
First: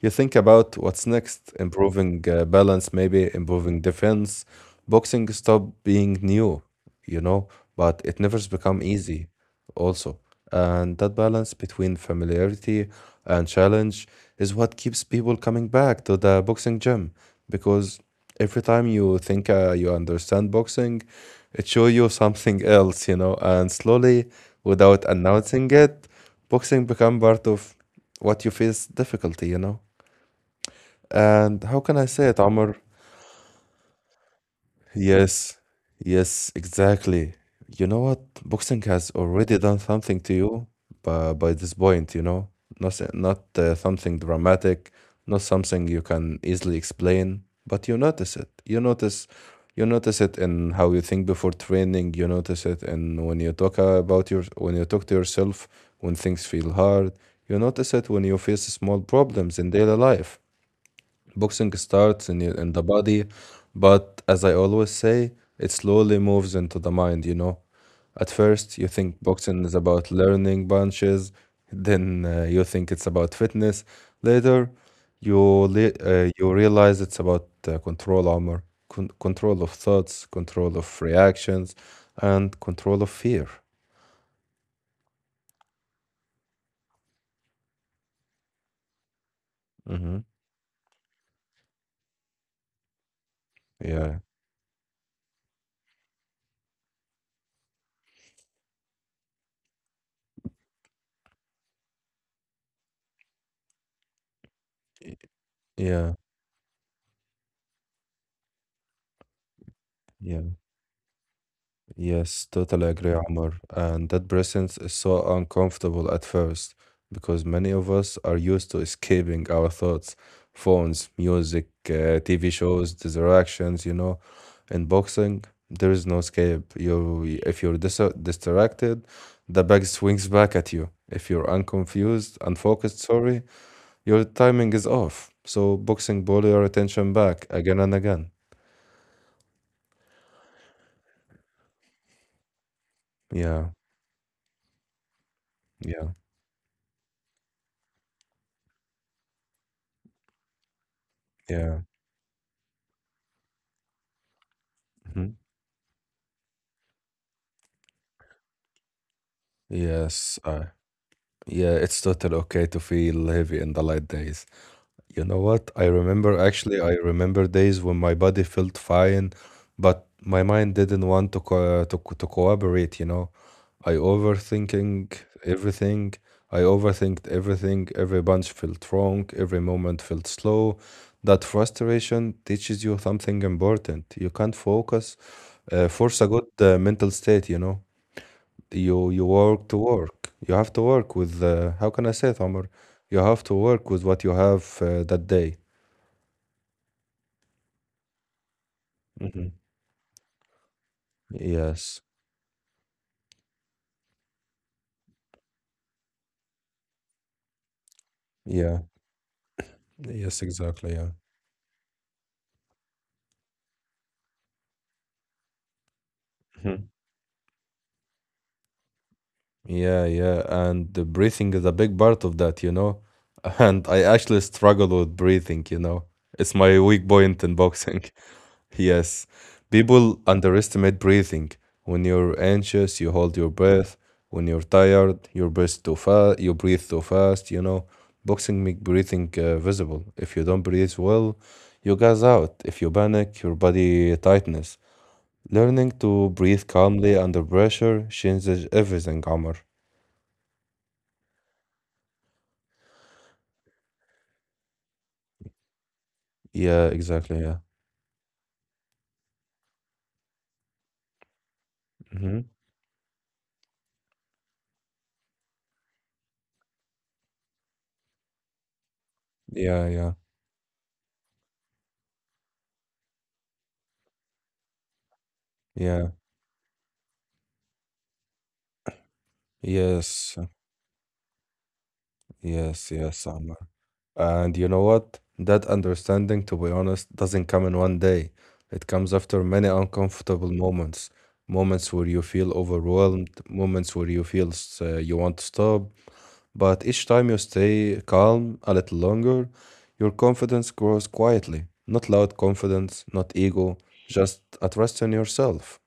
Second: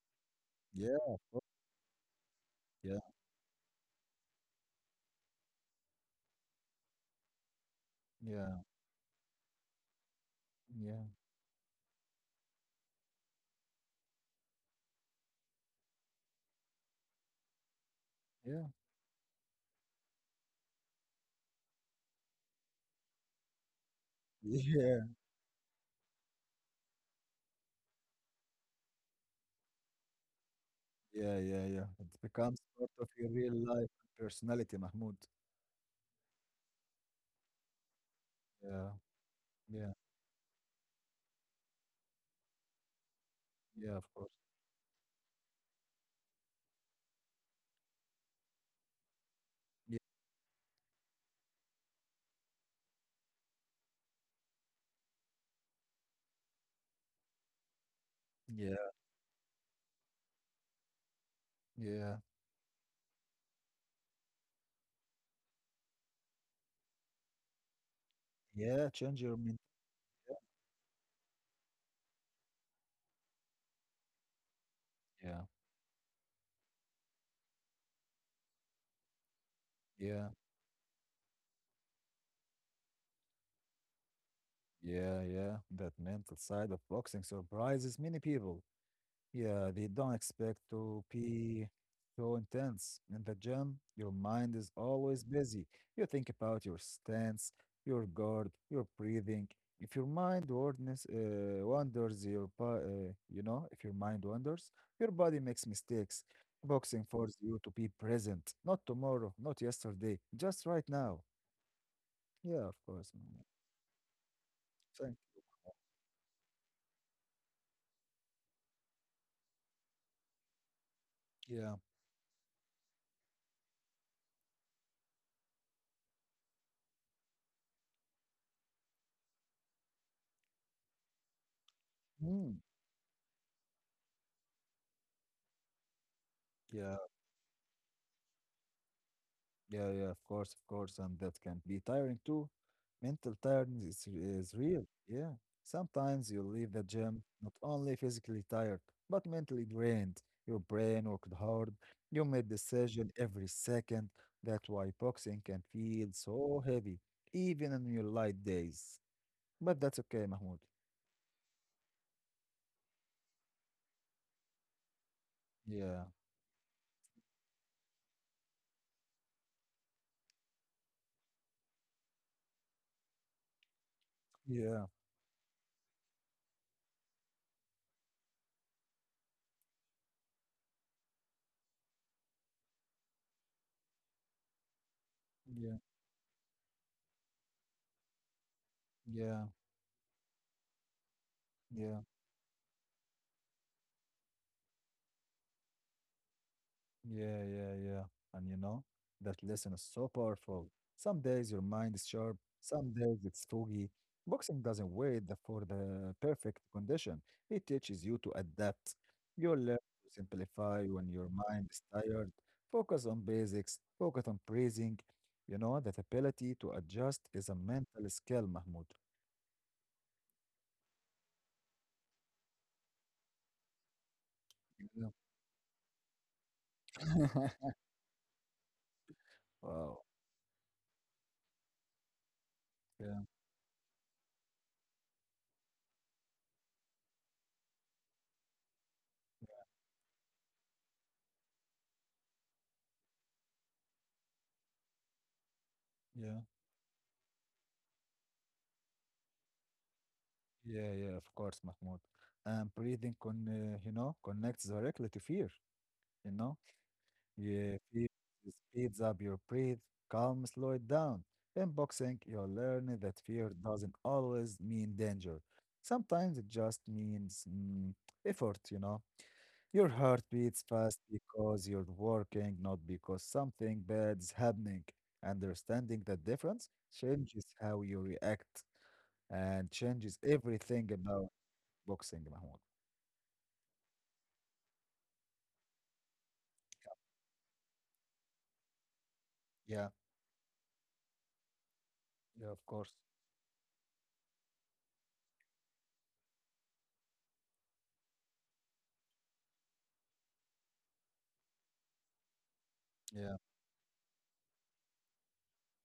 [SPEAKER 1] You think about
[SPEAKER 2] Yeah,
[SPEAKER 1] what's
[SPEAKER 2] of course,
[SPEAKER 1] next, improving balance,
[SPEAKER 2] yeah,
[SPEAKER 1] maybe improving defense. Boxing stopped being new, you know, but it never's
[SPEAKER 2] yeah,
[SPEAKER 1] become easy also. And
[SPEAKER 2] yeah,
[SPEAKER 1] that balance between familiarity and challenge is what keeps people coming back to the boxing gym because every
[SPEAKER 2] yeah,
[SPEAKER 1] time you think you understand boxing, it shows you something else, you know, and slowly,
[SPEAKER 2] yeah,
[SPEAKER 1] without announcing it, boxing become part of what you face difficulty, you know.
[SPEAKER 2] yeah,
[SPEAKER 1] And
[SPEAKER 2] yeah,
[SPEAKER 1] how
[SPEAKER 2] yeah.
[SPEAKER 1] can I
[SPEAKER 2] It
[SPEAKER 1] say it,
[SPEAKER 2] becomes
[SPEAKER 1] Amr?
[SPEAKER 2] part of your real life personality, Mahmoud.
[SPEAKER 1] Yes, yes, exactly. You know what? Boxing
[SPEAKER 2] Yeah,
[SPEAKER 1] has already done
[SPEAKER 2] yeah,
[SPEAKER 1] something to you by this point, you know? Not
[SPEAKER 2] yeah, of
[SPEAKER 1] something
[SPEAKER 2] course.
[SPEAKER 1] dramatic, not something you can easily explain, but you notice it. You
[SPEAKER 2] Yeah,
[SPEAKER 1] notice it in how you think before training. You notice it in when you talk about when you talk to yourself, when things feel hard. You notice it when you face
[SPEAKER 2] yeah,
[SPEAKER 1] small problems in daily life. Boxing
[SPEAKER 2] yeah,
[SPEAKER 1] starts in in the body, but as I always say, it slowly moves into the mind, you know. At first, you
[SPEAKER 2] yeah.
[SPEAKER 1] think
[SPEAKER 2] Change your mind.
[SPEAKER 1] boxing is about learning punches, then you think it's about fitness. Later, you
[SPEAKER 2] Yeah,
[SPEAKER 1] you realize it's about control armor, control of thoughts,
[SPEAKER 2] yeah,
[SPEAKER 1] control of reactions, and control of fear.
[SPEAKER 2] yeah, yeah. That mental side of boxing surprises many people. Yeah, they don't
[SPEAKER 1] Hmm.
[SPEAKER 2] expect to be so intense. In the gym, your
[SPEAKER 1] Yeah,
[SPEAKER 2] mind is always busy. You think about your stance, your guard, your breathing. If your mind wanders, wanders your bo- you know, if your mind wanders, your
[SPEAKER 1] y-
[SPEAKER 2] body makes
[SPEAKER 1] yeah,
[SPEAKER 2] mistakes. Boxing forces you to be present, not tomorrow, not yesterday,
[SPEAKER 1] yeah.
[SPEAKER 2] just right now.
[SPEAKER 1] Yes,
[SPEAKER 2] Yeah, of
[SPEAKER 1] totally
[SPEAKER 2] course.
[SPEAKER 1] agree,
[SPEAKER 2] Mm,
[SPEAKER 1] Omar. And that presence is
[SPEAKER 2] thank
[SPEAKER 1] so uncomfortable at first because many of us are used to escaping our thoughts, phones,
[SPEAKER 2] you.
[SPEAKER 1] music,
[SPEAKER 2] Yeah.
[SPEAKER 1] TV shows, distractions, you know. In boxing, there is no escape. If you're distracted, the bag swings back at you. If you're
[SPEAKER 2] Mm,
[SPEAKER 1] unfocused, sorry, your timing is off. So boxing ball your
[SPEAKER 2] yeah.
[SPEAKER 1] attention back again and again.
[SPEAKER 2] Yeah, yeah, of course, and that can be tiring too. Mental
[SPEAKER 1] Yeah,
[SPEAKER 2] tiredness is real. Yeah.
[SPEAKER 1] yeah,
[SPEAKER 2] Sometimes you leave the gym not only physically tired, but mentally drained. Your brain worked hard.
[SPEAKER 1] yeah.
[SPEAKER 2] You made decision every second. That's why
[SPEAKER 1] Mhm.
[SPEAKER 2] boxing can feel so heavy, even on your light days. But that's okay,
[SPEAKER 1] Yes,
[SPEAKER 2] Mahmoud.
[SPEAKER 1] I Yeah, it's totally okay to feel heavy in the light days. You know what?
[SPEAKER 2] Yeah,
[SPEAKER 1] I remember days when my body felt fine, but my mind didn't want to cooperate, you know. I
[SPEAKER 2] yeah,
[SPEAKER 1] overthinking everything. I overthinked everything. Every bunch felt wrong. Every moment felt slow. That frustration teaches you something important. You can't focus,
[SPEAKER 2] yeah,
[SPEAKER 1] force a good mental state, you know you
[SPEAKER 2] yeah,
[SPEAKER 1] work to work. You have to work with how
[SPEAKER 2] yeah.
[SPEAKER 1] can I say it, Omar? You have to work with what you have that day.
[SPEAKER 2] Yeah, yeah, yeah. And you know, that
[SPEAKER 1] Hmm.
[SPEAKER 2] lesson is so powerful. Some days your mind
[SPEAKER 1] Yes.
[SPEAKER 2] is sharp, some days it's foggy. Boxing doesn't wait for the perfect condition. It teaches you to
[SPEAKER 1] Yeah.
[SPEAKER 2] adapt. You learn to
[SPEAKER 1] Yes,
[SPEAKER 2] simplify
[SPEAKER 1] exactly. Yeah.
[SPEAKER 2] when your mind is tired. Focus on basics, focus on praising. That ability to
[SPEAKER 1] Hmm.
[SPEAKER 2] adjust is a mental skill, Mahmoud.
[SPEAKER 1] Yeah, yeah, and the breathing is a big part of that, you know. And I actually struggle
[SPEAKER 2] Yeah.
[SPEAKER 1] with breathing, you know. It's my weak point in boxing. Yes,
[SPEAKER 2] Wow.
[SPEAKER 1] people underestimate breathing. When you're anxious, you
[SPEAKER 2] Yeah,
[SPEAKER 1] hold your breath. When you're tired, you breathe too fast. You breathe too fast. You know, boxing make breathing visible. If you don't breathe well, you gas out. If you panic, your body tightens. Learning to
[SPEAKER 2] yeah,
[SPEAKER 1] breathe calmly under pressure changes everything, Amr.
[SPEAKER 2] yeah, yeah, of course, Mahmoud. And breathing connects directly to fear. You know?
[SPEAKER 1] Yeah, exactly. Yeah.
[SPEAKER 2] Yeah, fear speeds up your breath, calm slow it down. In boxing,
[SPEAKER 1] Hmm.
[SPEAKER 2] you'll learn that fear doesn't always mean danger. Sometimes it just means effort, you know?
[SPEAKER 1] Yeah,
[SPEAKER 2] Your
[SPEAKER 1] yeah,
[SPEAKER 2] heart beats fast because you're working, not because something bad's happening. Understanding
[SPEAKER 1] yeah.
[SPEAKER 2] that difference changes how you react and changes
[SPEAKER 1] Yes,
[SPEAKER 2] everything about boxing, Mahmoud.
[SPEAKER 1] Yes, yes, Amr. And you know what? That understanding, to be honest, doesn't come in one day. It comes after many
[SPEAKER 2] Yeah,
[SPEAKER 1] uncomfortable moments, moments where you feel
[SPEAKER 2] yeah, of course.
[SPEAKER 1] overwhelmed, moments where you feel you want to stop. But each time you stay calm a little longer, your confidence grows quietly. Not loud confidence, not
[SPEAKER 2] Yeah.
[SPEAKER 1] ego, just a trust in yourself.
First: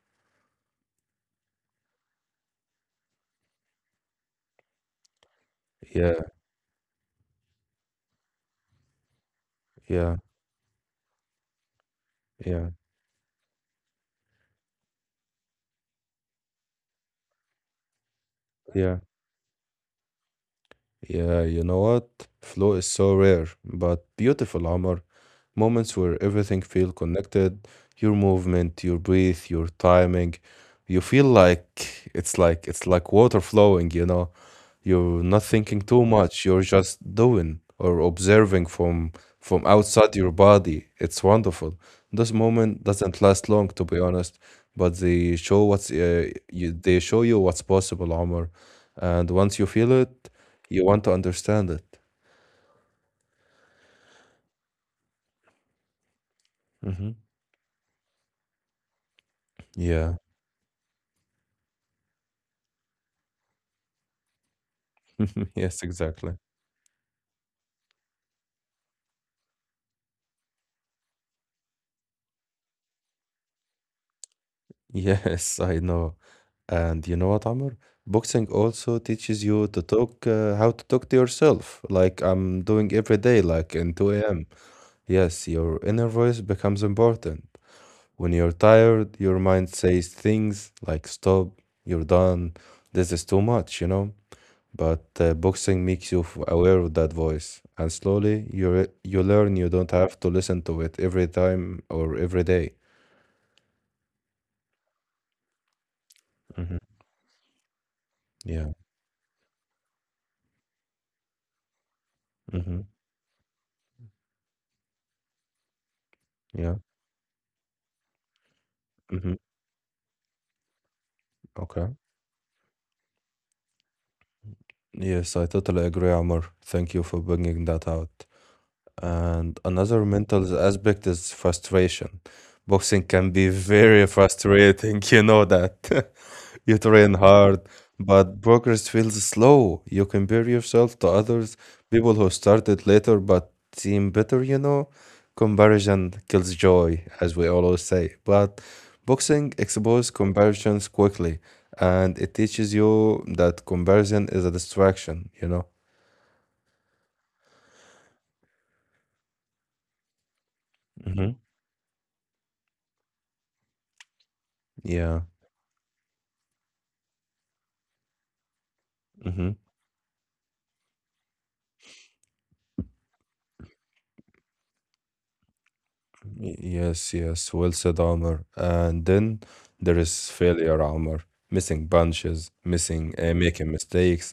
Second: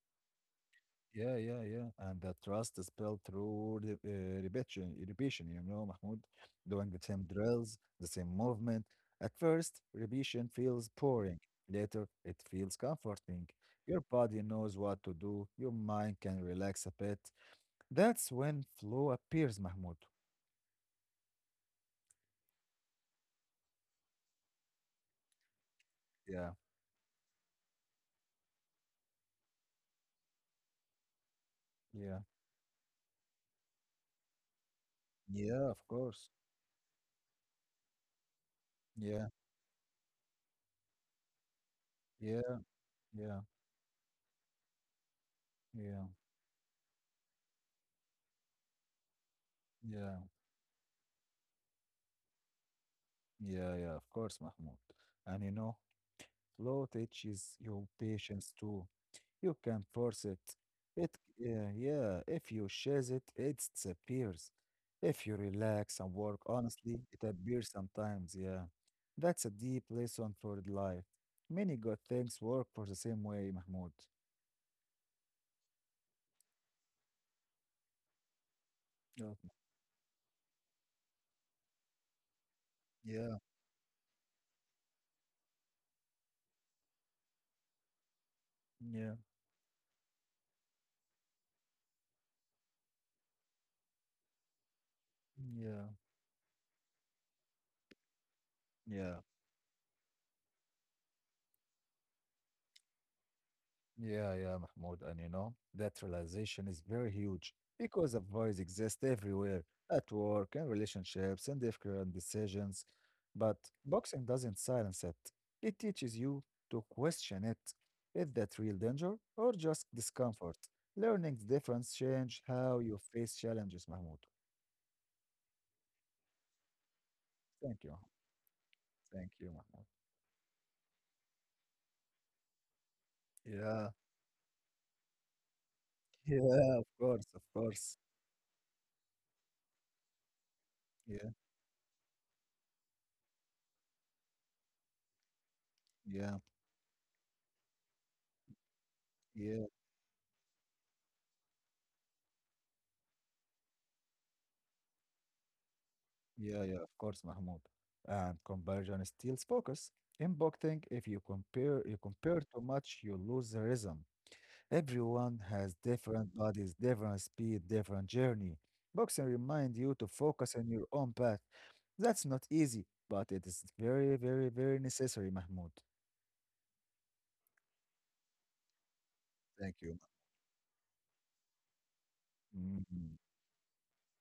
[SPEAKER 2] Yeah, yeah, yeah. And the trust is built through repetition, you know, Mahmoud,
[SPEAKER 1] Yeah,
[SPEAKER 2] doing the same drills, the same movement. At first,
[SPEAKER 1] yeah,
[SPEAKER 2] repetition feels boring. Later, it
[SPEAKER 1] yeah,
[SPEAKER 2] feels comforting. Your body knows what to do. Your mind can relax a bit. That's when
[SPEAKER 1] yeah.
[SPEAKER 2] flow appears, Mahmoud.
[SPEAKER 1] Yeah, you know what? Flow is so rare, but beautiful, Amr. Moments where
[SPEAKER 2] Yeah,
[SPEAKER 1] everything feel connected, your movement, your breath, your timing. You feel like
[SPEAKER 2] yeah,
[SPEAKER 1] it's like it's like water flowing, you know. You're not
[SPEAKER 2] yeah, of
[SPEAKER 1] thinking too
[SPEAKER 2] course.
[SPEAKER 1] much. You're just doing or observing from
[SPEAKER 2] Yeah,
[SPEAKER 1] outside your body. It's wonderful. This
[SPEAKER 2] yeah,
[SPEAKER 1] moment doesn't
[SPEAKER 2] yeah,
[SPEAKER 1] last long, to be honest, but they show
[SPEAKER 2] yeah,
[SPEAKER 1] they show you what's possible, Omar. And once you feel
[SPEAKER 2] yeah,
[SPEAKER 1] it, you want to understand it.
[SPEAKER 2] yeah, yeah, of course, Mahmoud. And you know, law
[SPEAKER 1] Hmm.
[SPEAKER 2] teaches you patience too. You can
[SPEAKER 1] Yeah.
[SPEAKER 2] force it. Yeah, yeah. If you chase it, it disappears. If you
[SPEAKER 1] Yes,
[SPEAKER 2] relax and
[SPEAKER 1] exactly.
[SPEAKER 2] work honestly, it appears sometimes. Yeah, that's a deep lesson for the life. Many good things work for the same way, Mahmoud.
[SPEAKER 1] Yes, I know. And you know what, Amr? Boxing also
[SPEAKER 2] Yeah,
[SPEAKER 1] teaches you to talk, how to talk to yourself, like I'm doing every
[SPEAKER 2] yeah,
[SPEAKER 1] day, like in 2 a.m. Yes, your inner voice becomes important. When you're tired,
[SPEAKER 2] yeah,
[SPEAKER 1] your mind says things like stop, you're done, this is too much, you know? But Boxing
[SPEAKER 2] yeah.
[SPEAKER 1] makes you aware of that voice, and slowly you
[SPEAKER 2] Yeah.
[SPEAKER 1] learn you don't have to listen to it every time or every day.
[SPEAKER 2] Yeah, yeah, Mahmoud. And you know, that
[SPEAKER 1] Mm-hmm.
[SPEAKER 2] realization is very huge because a
[SPEAKER 1] Yeah.
[SPEAKER 2] voice exists everywhere at work and relationships and different
[SPEAKER 1] Mm-hmm.
[SPEAKER 2] decisions. But boxing doesn't silence it, it teaches you
[SPEAKER 1] Yeah.
[SPEAKER 2] to question it. Is that real danger
[SPEAKER 1] Mm-hmm.
[SPEAKER 2] or just discomfort? Learning the
[SPEAKER 1] Okay.
[SPEAKER 2] difference change how you face challenges, Mahmoud.
[SPEAKER 1] Yes, I totally agree, Amr. Thank you for bringing that
[SPEAKER 2] Thank you.
[SPEAKER 1] out.
[SPEAKER 2] Thank
[SPEAKER 1] And
[SPEAKER 2] you, Mahmoud.
[SPEAKER 1] another mental aspect is frustration. Boxing can be
[SPEAKER 2] Yeah,
[SPEAKER 1] very frustrating, you know that. You
[SPEAKER 2] yeah, of
[SPEAKER 1] train
[SPEAKER 2] course, of
[SPEAKER 1] hard,
[SPEAKER 2] course.
[SPEAKER 1] but progress feels slow. You compare yourself to
[SPEAKER 2] Yeah,
[SPEAKER 1] others, people who started later but seem better, you know. Comparison
[SPEAKER 2] yeah,
[SPEAKER 1] kills joy, as we always say. But boxing
[SPEAKER 2] yeah.
[SPEAKER 1] exposes comparisons quickly, and it teaches you that comparison is a distraction, you know.
[SPEAKER 2] Yeah, yeah, of course, Mahmoud. And conversion steals focus. In boxing, if
[SPEAKER 1] Hmm.
[SPEAKER 2] you compare you compare too much, you lose the rhythm.
[SPEAKER 1] Yeah.
[SPEAKER 2] Everyone has different bodies, different speed, different journey. Boxing reminds you to focus on your own path. That's not easy, but it is very, very, very necessary, Mahmoud.
[SPEAKER 1] Yes, yes, well said, Amr. And then
[SPEAKER 2] Thank
[SPEAKER 1] there
[SPEAKER 2] you.
[SPEAKER 1] is failure, Amr. Missing punches,
[SPEAKER 2] Mhm.
[SPEAKER 1] making mistakes.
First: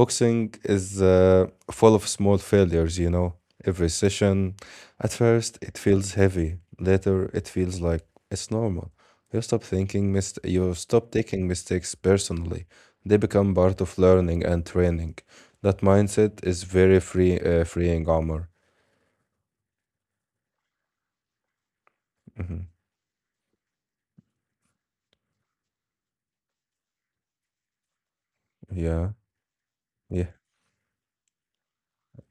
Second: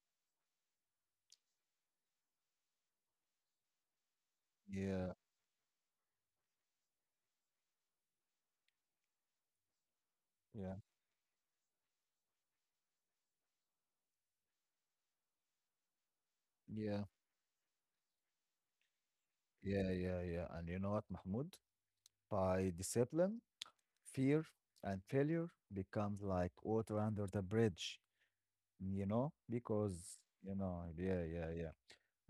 [SPEAKER 1] Boxing is full of small failures, you know. Every session,
[SPEAKER 2] Yeah,
[SPEAKER 1] at first, it feels heavy. Later, it feels like it's normal. You
[SPEAKER 2] yeah,
[SPEAKER 1] stop taking mistakes personally. They become part of learning and training. That mindset is very
[SPEAKER 2] yeah,
[SPEAKER 1] free, uh, freeing, Amr.
[SPEAKER 2] yeah, yeah, yeah. And you know what, Mahmoud?
[SPEAKER 1] Hmm.
[SPEAKER 2] By discipline, fear and failure becomes like water under the bridge, you
[SPEAKER 1] Yeah,
[SPEAKER 2] know, because,
[SPEAKER 1] yeah,
[SPEAKER 2] yeah, yeah, yeah.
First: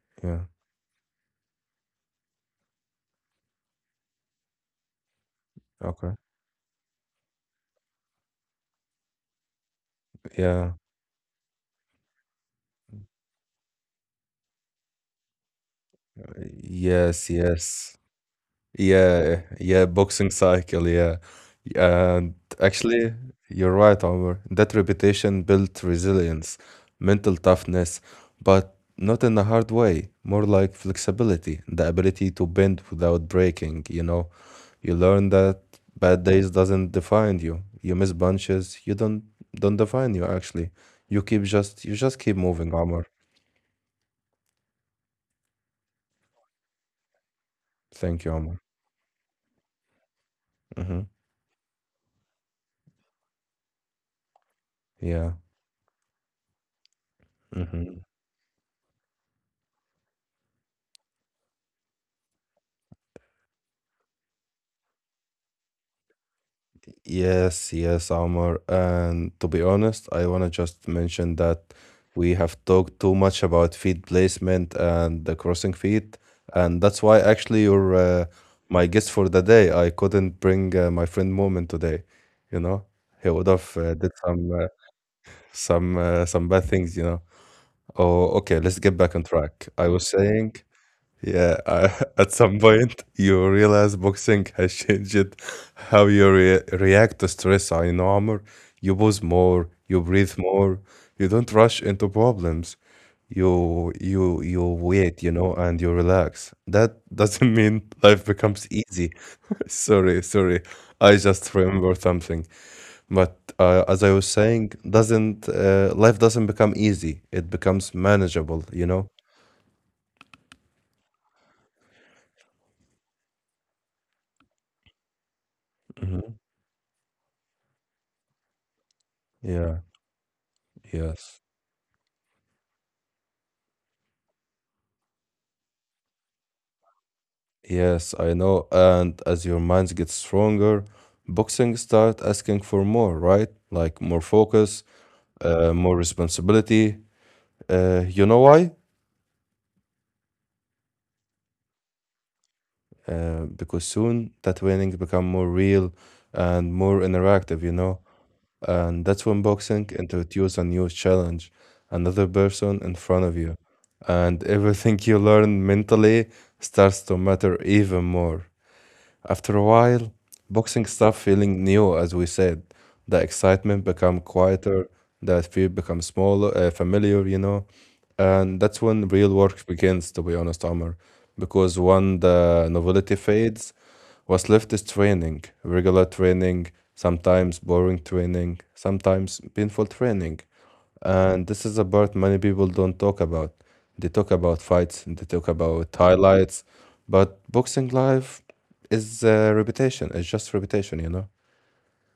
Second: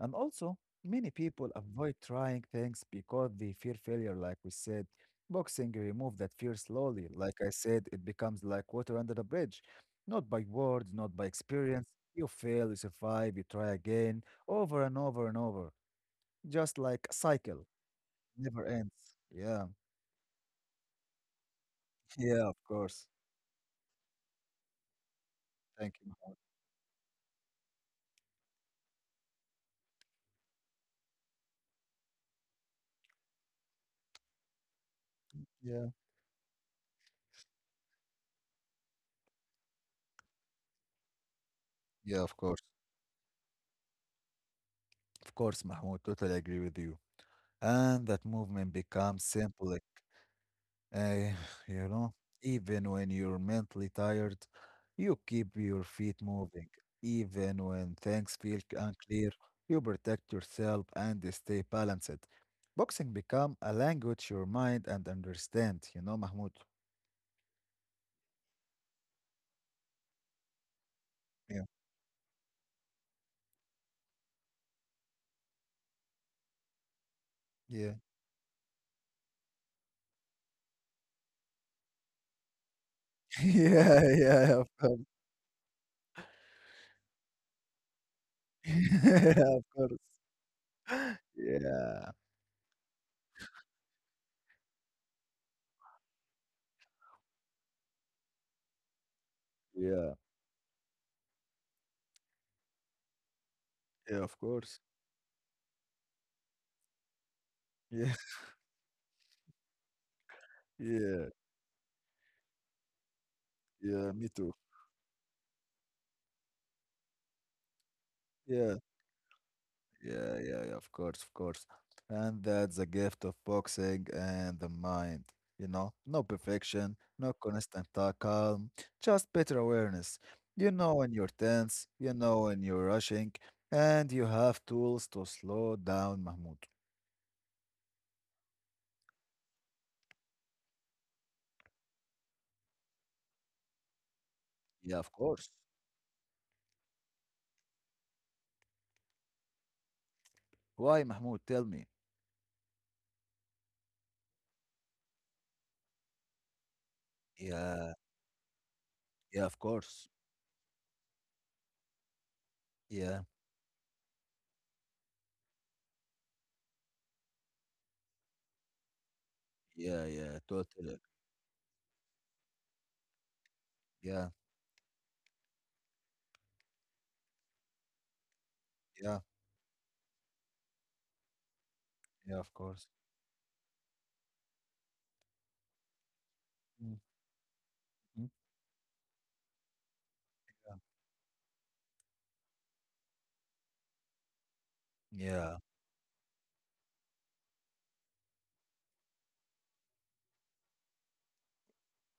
[SPEAKER 2] And
[SPEAKER 1] yeah.
[SPEAKER 2] also, many people avoid trying things because they fear failure, like we said. Boxing
[SPEAKER 1] Okay.
[SPEAKER 2] remove that fear slowly. Like I said, it becomes like water under the bridge, not by
[SPEAKER 1] Yeah.
[SPEAKER 2] words, not by experience. You fail, you survive, you try again, over and over and over, just like a
[SPEAKER 1] Yes,
[SPEAKER 2] cycle,
[SPEAKER 1] yes.
[SPEAKER 2] never ends.
[SPEAKER 1] Yeah,
[SPEAKER 2] Yeah,
[SPEAKER 1] yeah, boxing cycle, yeah. And
[SPEAKER 2] yeah, of course.
[SPEAKER 1] actually, you're right, Omar. That reputation built
[SPEAKER 2] Thank you.
[SPEAKER 1] resilience, mental toughness, but not in a hard way, more like flexibility, the ability to bend without breaking, you know. You learn that
[SPEAKER 2] Mohammed.
[SPEAKER 1] bad days doesn't define you. You miss punches, you don't define you actually. You keep just you
[SPEAKER 2] Yeah,
[SPEAKER 1] just
[SPEAKER 2] yeah, of
[SPEAKER 1] keep
[SPEAKER 2] course.
[SPEAKER 1] moving, Omar.
[SPEAKER 2] Of course, Mahmoud, totally agree with you. And that
[SPEAKER 1] Thank you, Omar.
[SPEAKER 2] movement becomes symbolic.
[SPEAKER 1] Mm-hmm.
[SPEAKER 2] Uh, you know, even when you're mentally tired, you
[SPEAKER 1] Yeah.
[SPEAKER 2] keep your feet moving. Even when
[SPEAKER 1] Mm-hmm.
[SPEAKER 2] things feel c- unclear, you protect yourself and stay balanced. Boxing become a language your mind and understand, you know, Mahmoud.
[SPEAKER 1] Yes, yes, Omar. And to be honest, I want to just mention that we have talked too much about feed placement and the crossing feet, and that's why actually
[SPEAKER 2] Yeah.
[SPEAKER 1] you're uh, my guest for the day. I couldn't bring my friend Moment today, you know. He would have uh,
[SPEAKER 2] Yeah.
[SPEAKER 1] did some
[SPEAKER 2] Yeah,
[SPEAKER 1] uh,
[SPEAKER 2] yeah,
[SPEAKER 1] some uh, some bad things, you know. Oh, okay,
[SPEAKER 2] of
[SPEAKER 1] let's get back on
[SPEAKER 2] course.
[SPEAKER 1] track. I was saying
[SPEAKER 2] Yeah, of course.
[SPEAKER 1] yeah,
[SPEAKER 2] Yeah.
[SPEAKER 1] at some point you realize boxing has changed how you re react to stress and armor. You pause more, you
[SPEAKER 2] Yeah.
[SPEAKER 1] breathe more, you don't rush into problems. You
[SPEAKER 2] Yeah, of
[SPEAKER 1] you you
[SPEAKER 2] course.
[SPEAKER 1] wait, you know, and you relax. That doesn't mean
[SPEAKER 2] Yeah.
[SPEAKER 1] life becomes easy. Sorry, sorry. I
[SPEAKER 2] Yeah.
[SPEAKER 1] just remember something. But As
[SPEAKER 2] Yeah,
[SPEAKER 1] I was
[SPEAKER 2] me too.
[SPEAKER 1] saying, doesn't life doesn't become easy. It becomes manageable,
[SPEAKER 2] Yeah,
[SPEAKER 1] you know?
[SPEAKER 2] yeah, yeah, yeah, of course, of course. And that's the gift of boxing and the mind. No
[SPEAKER 1] Hmm.
[SPEAKER 2] perfection, no constant calm, just better
[SPEAKER 1] Yeah,
[SPEAKER 2] awareness. You know when you're
[SPEAKER 1] yes.
[SPEAKER 2] tense, you know when you're rushing, and you have tools to slow down, Mahmoud.
[SPEAKER 1] Yes, I know. And as your minds get stronger, boxing start asking for more, right? Like more focus,
[SPEAKER 2] Yeah, of course.
[SPEAKER 1] more responsibility. You know why?
[SPEAKER 2] Why, Mahmoud? Tell me.
[SPEAKER 1] Because soon that training become more real and more interactive, you
[SPEAKER 2] Yeah,
[SPEAKER 1] know? And that's when
[SPEAKER 2] yeah, of
[SPEAKER 1] boxing
[SPEAKER 2] course.
[SPEAKER 1] introduces a new challenge, another person in
[SPEAKER 2] Yeah,
[SPEAKER 1] front of you. And everything you learn mentally starts to matter even more. After a
[SPEAKER 2] yeah,
[SPEAKER 1] while,
[SPEAKER 2] yeah,
[SPEAKER 1] boxing
[SPEAKER 2] totally.
[SPEAKER 1] starts feeling new, as we said. The excitement become
[SPEAKER 2] Yeah,
[SPEAKER 1] quieter, the fear becomes smaller, familiar, you know. And that's when
[SPEAKER 2] yeah,
[SPEAKER 1] real work begins, to be honest, Omar. Because when
[SPEAKER 2] yeah, of
[SPEAKER 1] the
[SPEAKER 2] course.
[SPEAKER 1] novelty fades, what's left is training, regular training,
[SPEAKER 2] Mhm.
[SPEAKER 1] sometimes boring training, sometimes painful training. And this is a part many people don't talk about. They talk about fights, they talk
[SPEAKER 2] Yeah.
[SPEAKER 1] about highlights, but boxing live is reputation. It's just reputation, you know?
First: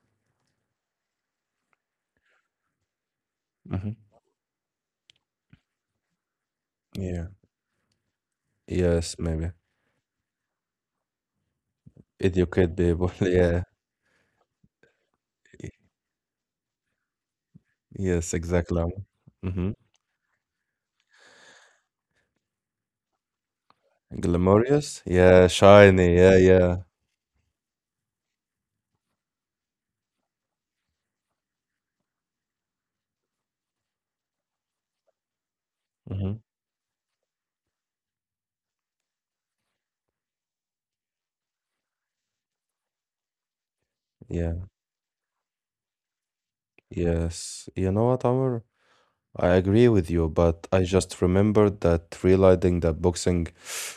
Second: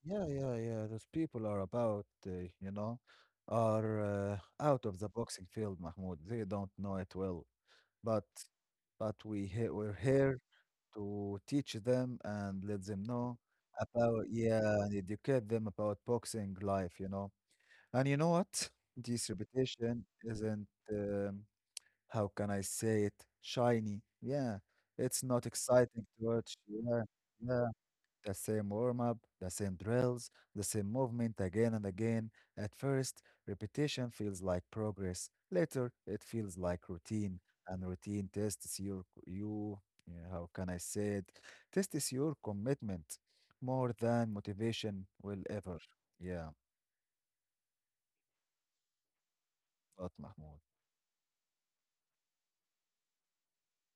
[SPEAKER 2] Yeah, yeah, yeah. Those people are about, you know,
[SPEAKER 1] Hmm.
[SPEAKER 2] are out of the boxing field, Mahmoud. They don't know it
[SPEAKER 1] Yeah.
[SPEAKER 2] well, but but
[SPEAKER 1] Yes,
[SPEAKER 2] we
[SPEAKER 1] maybe.
[SPEAKER 2] he we're here to teach them and
[SPEAKER 1] Educate
[SPEAKER 2] let them
[SPEAKER 1] people.
[SPEAKER 2] know
[SPEAKER 1] Yeah.
[SPEAKER 2] about yeah and educate them
[SPEAKER 1] Y-
[SPEAKER 2] about boxing life, you know. And you know
[SPEAKER 1] Yes,
[SPEAKER 2] what?
[SPEAKER 1] exactly.
[SPEAKER 2] This
[SPEAKER 1] Mm-hmm.
[SPEAKER 2] reputation isn't how can I say it? Shiny. Yeah,
[SPEAKER 1] Glamorous.
[SPEAKER 2] it's not
[SPEAKER 1] Yeah,
[SPEAKER 2] exciting to
[SPEAKER 1] shiny. Yeah,
[SPEAKER 2] watch.
[SPEAKER 1] yeah.
[SPEAKER 2] Yeah, yeah the same warm up, the same drills, the same movement again and again. At first, repetition feels like progress. Later, it
[SPEAKER 1] Mm-hmm.
[SPEAKER 2] feels like routine, and routine tests your you. Yeah, how can I say it? Tests your commitment more than
[SPEAKER 1] Yeah.
[SPEAKER 2] motivation will ever. Yeah,
[SPEAKER 1] Yes. You know what, Amr? I agree with
[SPEAKER 2] what
[SPEAKER 1] you,
[SPEAKER 2] Mahmoud.
[SPEAKER 1] but I just remembered that realizing that boxing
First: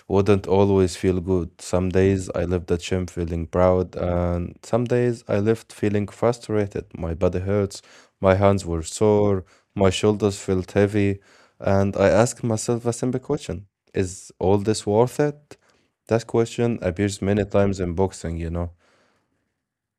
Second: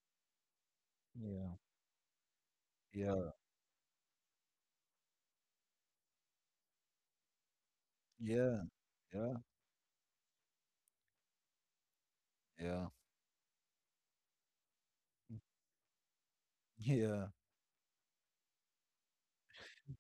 [SPEAKER 1] wouldn't always feel good.
[SPEAKER 2] Yeah.
[SPEAKER 1] Some days I left the gym
[SPEAKER 2] Yeah,
[SPEAKER 1] feeling proud, and some days I left feeling frustrated. My body hurts, my
[SPEAKER 2] yeah,
[SPEAKER 1] hands were
[SPEAKER 2] yeah,
[SPEAKER 1] sore, my shoulders felt heavy, and I asked myself
[SPEAKER 2] yeah,
[SPEAKER 1] a simple question. Is all this worth it? That question appears
[SPEAKER 2] yeah.
[SPEAKER 1] many times in boxing, you know.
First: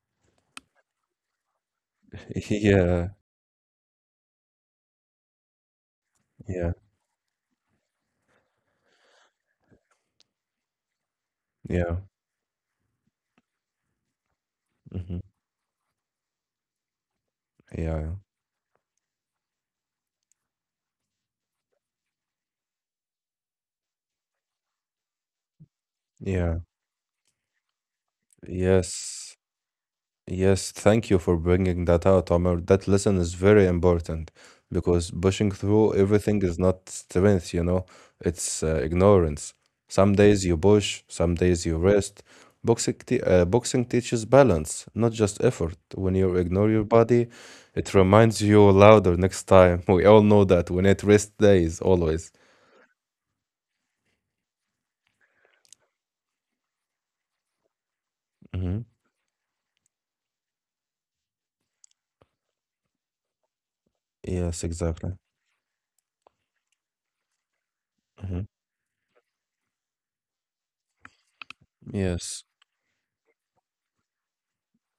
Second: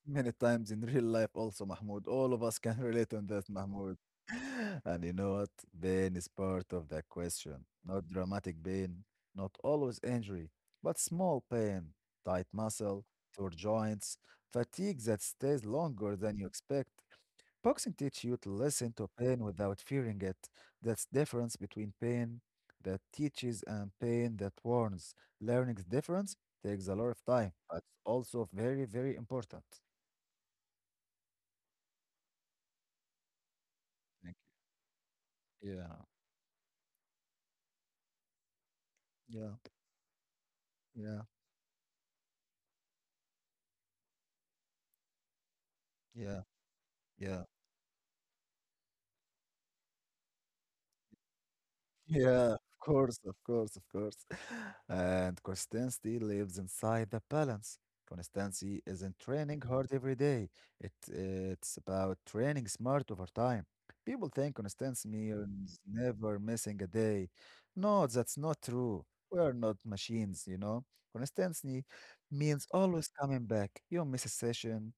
[SPEAKER 2] Many times in real life also, Mahmoud. All of us can
[SPEAKER 1] Yeah,
[SPEAKER 2] relate on that, Mahmoud. And you know what? Pain is part
[SPEAKER 1] yeah,
[SPEAKER 2] of the question. Not dramatic pain, not always injury, but small pain,
[SPEAKER 1] yeah,
[SPEAKER 2] tight muscle, sore joints, fatigue
[SPEAKER 1] mhm,
[SPEAKER 2] that stays longer than you expect. Boxing
[SPEAKER 1] yeah,
[SPEAKER 2] teaches you to listen to pain without fearing it. That's difference between pain that teaches and pain that warns. Learning the difference
[SPEAKER 1] yeah,
[SPEAKER 2] takes a lot of time, but it's also very, very
[SPEAKER 1] yes.
[SPEAKER 2] important.
[SPEAKER 1] Yes, thank you for bringing that out, Omar. That lesson is very important
[SPEAKER 2] Thank
[SPEAKER 1] because pushing
[SPEAKER 2] you. Yeah,
[SPEAKER 1] through everything is not strength, you know, it's ignorance.
[SPEAKER 2] yeah,
[SPEAKER 1] Some days you push,
[SPEAKER 2] yeah,
[SPEAKER 1] some days you rest. Boxing teaches balance, not just effort. When you
[SPEAKER 2] yeah,
[SPEAKER 1] ignore your body,
[SPEAKER 2] yeah,
[SPEAKER 1] it reminds you louder next time. We all know that we need rest days, always.
[SPEAKER 2] yeah. Of course, of course, of course. And consistency lives inside the balance.
[SPEAKER 1] Hmm.
[SPEAKER 2] Consistency isn't training hard every day. It's about training smart over time. People think
[SPEAKER 1] Yes,
[SPEAKER 2] consistency
[SPEAKER 1] exactly.
[SPEAKER 2] means never missing a day. No, that's
[SPEAKER 1] Hmm.
[SPEAKER 2] not true. We are not machines, you know. Consistency
[SPEAKER 1] Yes.
[SPEAKER 2] means always coming back. You miss a session,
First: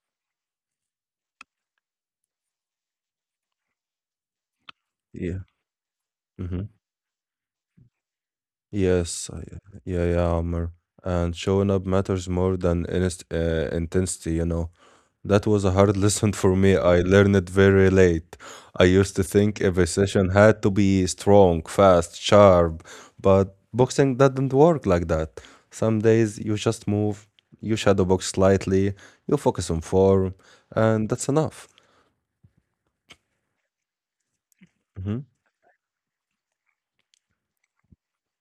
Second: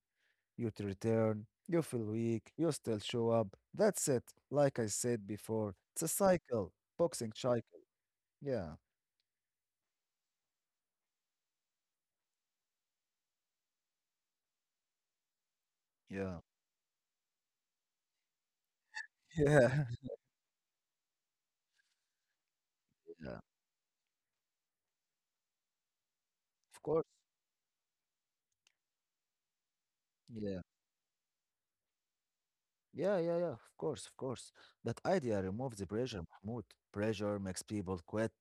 [SPEAKER 2] you to return, you feel weak, you still show up. That's it. Like I said
[SPEAKER 1] Yeah.
[SPEAKER 2] before, it's a
[SPEAKER 1] Hmm.
[SPEAKER 2] cycle, boxing cycle. Yeah,
[SPEAKER 1] Yes, I- yeah, yeah, Amr. And showing up matters more than inst intensity, you know. That was a hard lesson
[SPEAKER 2] yeah,
[SPEAKER 1] for me. I learned it very late. I used to think
[SPEAKER 2] yeah,
[SPEAKER 1] every session had to be strong, fast, sharp,
[SPEAKER 2] yeah.
[SPEAKER 1] but boxing doesn't work like that. Some days you
[SPEAKER 2] Of
[SPEAKER 1] just
[SPEAKER 2] course.
[SPEAKER 1] move, you shadow box slightly, you focus on form,
[SPEAKER 2] Yeah,
[SPEAKER 1] and that's enough.
[SPEAKER 2] yeah, yeah, yeah. Of course, of course. That
[SPEAKER 1] Hmm.
[SPEAKER 2] idea removes the pressure, Mahmoud. Pressure makes people quit.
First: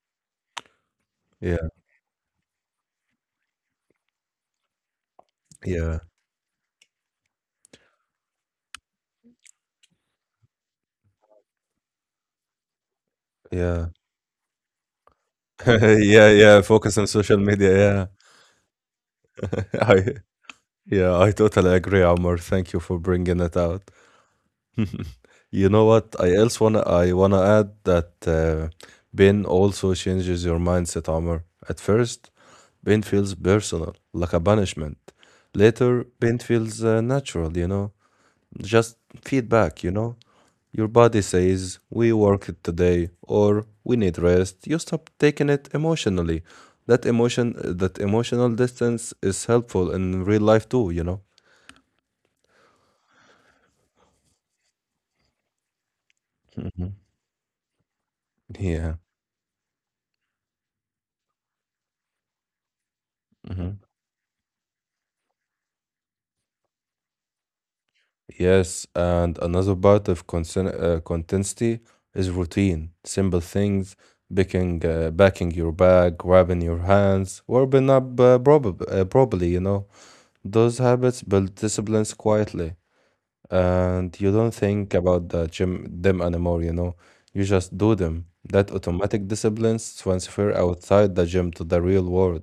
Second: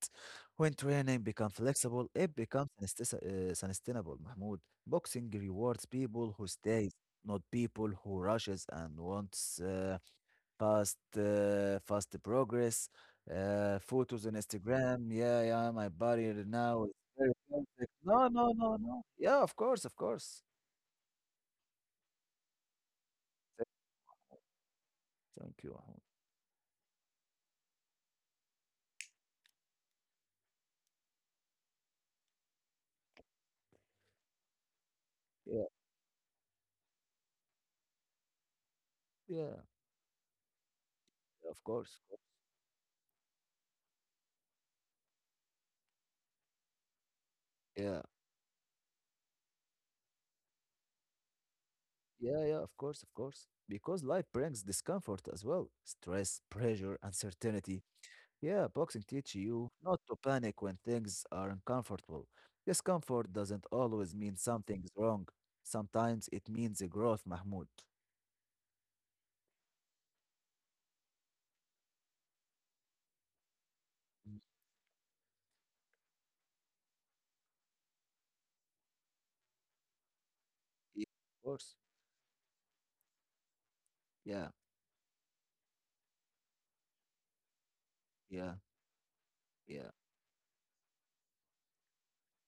[SPEAKER 2] When training becomes
[SPEAKER 1] Yeah,
[SPEAKER 2] flexible, it becomes sustainable, Mahmoud. Boxing rewards
[SPEAKER 1] yeah,
[SPEAKER 2] people who stays, not people who rushes and wants. Fast progress,
[SPEAKER 1] yeah.
[SPEAKER 2] photos on Instagram. Yeah, yeah, my body
[SPEAKER 1] Yeah,
[SPEAKER 2] right
[SPEAKER 1] yeah,
[SPEAKER 2] now is
[SPEAKER 1] focus on
[SPEAKER 2] very
[SPEAKER 1] social media,
[SPEAKER 2] perfect.
[SPEAKER 1] yeah.
[SPEAKER 2] No, no, no, no. Yeah, of course, of
[SPEAKER 1] I.
[SPEAKER 2] course.
[SPEAKER 1] Yeah, I totally agree, Amr. Thank you for bringing it out.
[SPEAKER 2] Thank
[SPEAKER 1] You
[SPEAKER 2] you.
[SPEAKER 1] know
[SPEAKER 2] Ahmed.
[SPEAKER 1] what? I wanna add that pain also changes your mindset, Amr. At first, pain feels personal, like a punishment.
[SPEAKER 2] Yeah,
[SPEAKER 1] Later, pain feels natural. You know, just
[SPEAKER 2] yeah,
[SPEAKER 1] feedback. You know, your body
[SPEAKER 2] of
[SPEAKER 1] says
[SPEAKER 2] course. Of
[SPEAKER 1] we
[SPEAKER 2] course.
[SPEAKER 1] worked today or we need rest. You stop taking it emotionally. That
[SPEAKER 2] Yeah,
[SPEAKER 1] emotional distance is helpful in real life too. You know.
[SPEAKER 2] yeah, yeah, of course, of course. Because life brings discomfort as well, stress, pressure, uncertainty. Yeah,
[SPEAKER 1] Yeah.
[SPEAKER 2] boxing teaches you not to panic when things are uncomfortable. Discomfort doesn't
[SPEAKER 1] Mhm.
[SPEAKER 2] always mean something's wrong. Sometimes it means a growth, Mahmoud.
[SPEAKER 1] Yes, and another part of consistency is routine. Simple things, packing your bag, grabbing your hands, warming up properly, you know. Those
[SPEAKER 2] Yeah,
[SPEAKER 1] habits
[SPEAKER 2] of
[SPEAKER 1] build
[SPEAKER 2] course.
[SPEAKER 1] disciplines quietly, and you
[SPEAKER 2] Yeah,
[SPEAKER 1] don't think about the gym them anymore, you know. You just do them.
[SPEAKER 2] yeah,
[SPEAKER 1] That automatic
[SPEAKER 2] yeah,
[SPEAKER 1] disciplines transfer outside the gym to the real world.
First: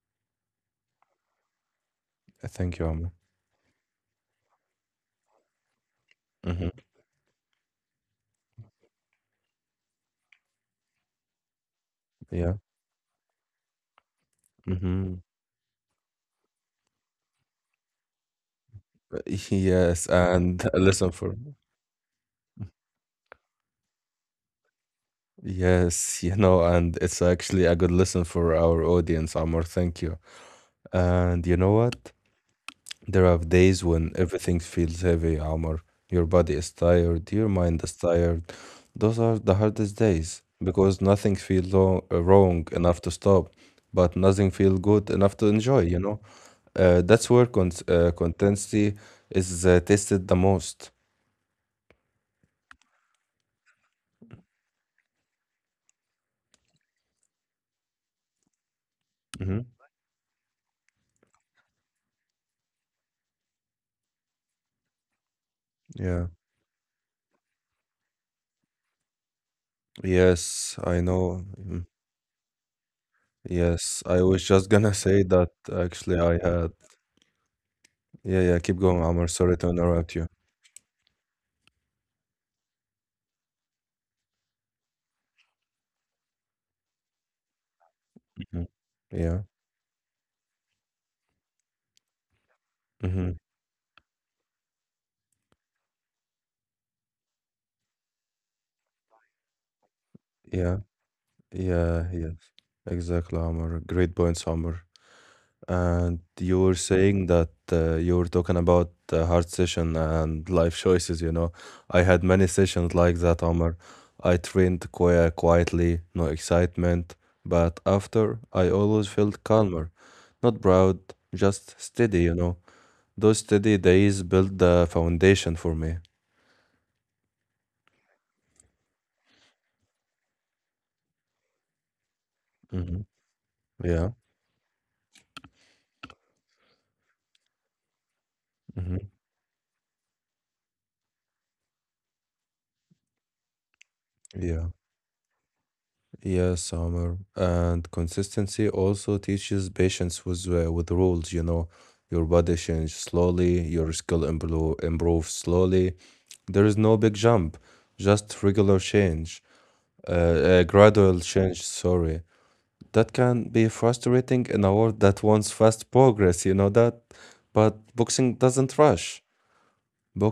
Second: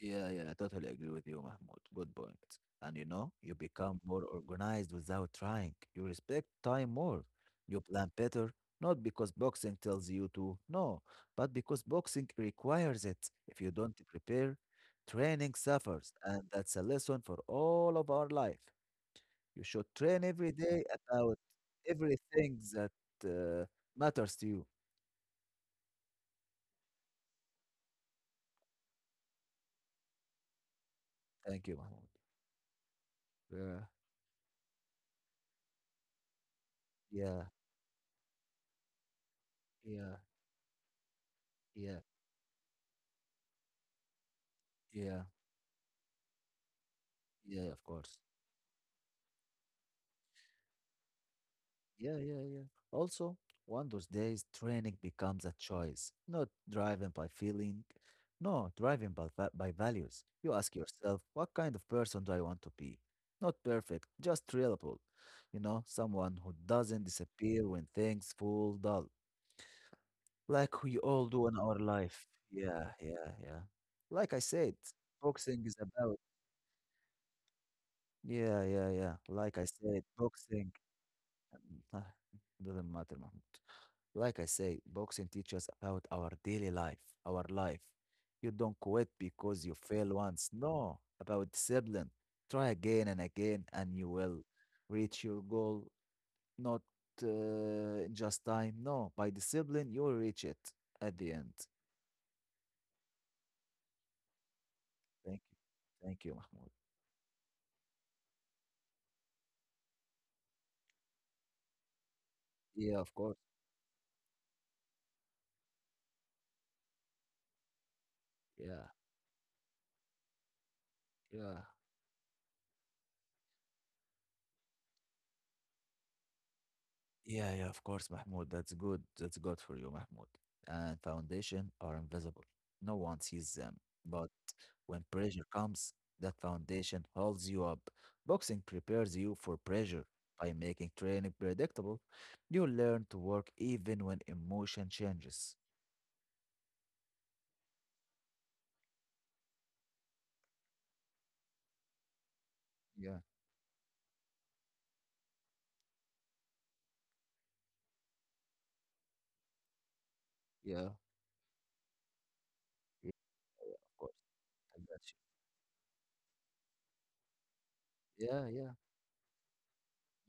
[SPEAKER 2] yeah, yeah. I totally agree with you, Mahmoud. Good point.
[SPEAKER 1] Thank you,
[SPEAKER 2] And you
[SPEAKER 1] Amma.
[SPEAKER 2] know, you become more organized without trying. You respect
[SPEAKER 1] Hmm.
[SPEAKER 2] time more. You plan better, not because boxing tells you to, no, but because boxing
[SPEAKER 1] Yeah.
[SPEAKER 2] requires it. If you don't prepare,
[SPEAKER 1] Hmm.
[SPEAKER 2] training suffers. And that's a lesson for all of our life. You should
[SPEAKER 1] Yes,
[SPEAKER 2] train every
[SPEAKER 1] and
[SPEAKER 2] day
[SPEAKER 1] listen for.
[SPEAKER 2] about everything that uh, matters to you.
[SPEAKER 1] Yes, you know, and it's actually a good lesson for our audience, Amor. Thank you. And you
[SPEAKER 2] Thank
[SPEAKER 1] know
[SPEAKER 2] you, Mahmoud.
[SPEAKER 1] what? There are days
[SPEAKER 2] Yeah.
[SPEAKER 1] when everything feels heavy, Amor. Your body is tired,
[SPEAKER 2] Yeah.
[SPEAKER 1] your mind is tired. Those are the hardest
[SPEAKER 2] Yeah.
[SPEAKER 1] days because nothing feels
[SPEAKER 2] Yeah,
[SPEAKER 1] wrong enough to stop, but nothing feels good
[SPEAKER 2] yeah,
[SPEAKER 1] enough to enjoy, you know? That's where
[SPEAKER 2] yeah, of course.
[SPEAKER 1] consistency is tested the most.
[SPEAKER 2] Yeah, yeah, yeah. Also, one of those days, training becomes a choice, not driven by feeling, no, driven by, by
[SPEAKER 1] Hmm.
[SPEAKER 2] values. You ask yourself, what kind of person do I want to be? Not perfect, just reliable. You know,
[SPEAKER 1] Yeah.
[SPEAKER 2] someone who doesn't disappear when things fall dull,
[SPEAKER 1] Yes,
[SPEAKER 2] like we
[SPEAKER 1] I
[SPEAKER 2] all
[SPEAKER 1] know.
[SPEAKER 2] do in our
[SPEAKER 1] Mm-hmm.
[SPEAKER 2] life. Yeah, yeah, yeah.
[SPEAKER 1] Yes, I
[SPEAKER 2] Like I
[SPEAKER 1] was just
[SPEAKER 2] said,
[SPEAKER 1] gonna say that
[SPEAKER 2] boxing is about.
[SPEAKER 1] actually I had yeah, yeah,
[SPEAKER 2] Yeah,
[SPEAKER 1] keep
[SPEAKER 2] yeah,
[SPEAKER 1] going,
[SPEAKER 2] yeah.
[SPEAKER 1] Amr,
[SPEAKER 2] Like
[SPEAKER 1] sorry
[SPEAKER 2] I
[SPEAKER 1] to
[SPEAKER 2] said,
[SPEAKER 1] interrupt you.
[SPEAKER 2] boxing Ah, doesn't matter, Mahmoud. Like I say, boxing teaches about our daily life, our life. You
[SPEAKER 1] Mhm.
[SPEAKER 2] don't quit
[SPEAKER 1] Yeah.
[SPEAKER 2] because you fail once. No, about discipline. Try again and
[SPEAKER 1] Hmm.
[SPEAKER 2] again, and you will reach your goal. Not uh, in just time. No, by discipline, you will reach it
[SPEAKER 1] Yeah,
[SPEAKER 2] at the end.
[SPEAKER 1] yeah, yeah, exactly, Amr, great points, Amr.
[SPEAKER 2] Thank you.
[SPEAKER 1] And
[SPEAKER 2] Thank you,
[SPEAKER 1] you
[SPEAKER 2] Mahmoud.
[SPEAKER 1] were saying that you were talking about hard session and life choices, you know. I had many sessions
[SPEAKER 2] Yeah, of
[SPEAKER 1] like
[SPEAKER 2] course.
[SPEAKER 1] that, Amr. I trained quietly, no excitement, but after I
[SPEAKER 2] Yeah,
[SPEAKER 1] always felt calmer, not proud,
[SPEAKER 2] yeah.
[SPEAKER 1] just steady, you know. Those steady days built the foundation for me.
[SPEAKER 2] Yeah, yeah, of course, Mahmoud. That's good. That's good for you, Mahmoud. And foundation are invisible. No
[SPEAKER 1] Hmm.
[SPEAKER 2] one sees them.
[SPEAKER 1] Yeah.
[SPEAKER 2] But when pressure comes, that foundation holds you up. Boxing
[SPEAKER 1] Hmm.
[SPEAKER 2] prepares you for pressure by making training predictable. You learn to work even when
[SPEAKER 1] Yeah.
[SPEAKER 2] emotion changes.
[SPEAKER 1] Yeah, Summer. And consistency also teaches patience with rules, you know. Your body changes
[SPEAKER 2] Yeah,
[SPEAKER 1] slowly, your improves slowly. There is no big jump, just regular change, uh,
[SPEAKER 2] yeah,
[SPEAKER 1] gradual change, sorry.
[SPEAKER 2] yeah,
[SPEAKER 1] That can be
[SPEAKER 2] yeah, of course.
[SPEAKER 1] frustrating in a
[SPEAKER 2] I
[SPEAKER 1] world
[SPEAKER 2] got
[SPEAKER 1] that wants fast progress, you know that? But
[SPEAKER 2] you.
[SPEAKER 1] boxing
[SPEAKER 2] Yeah, yeah,
[SPEAKER 1] doesn't rush.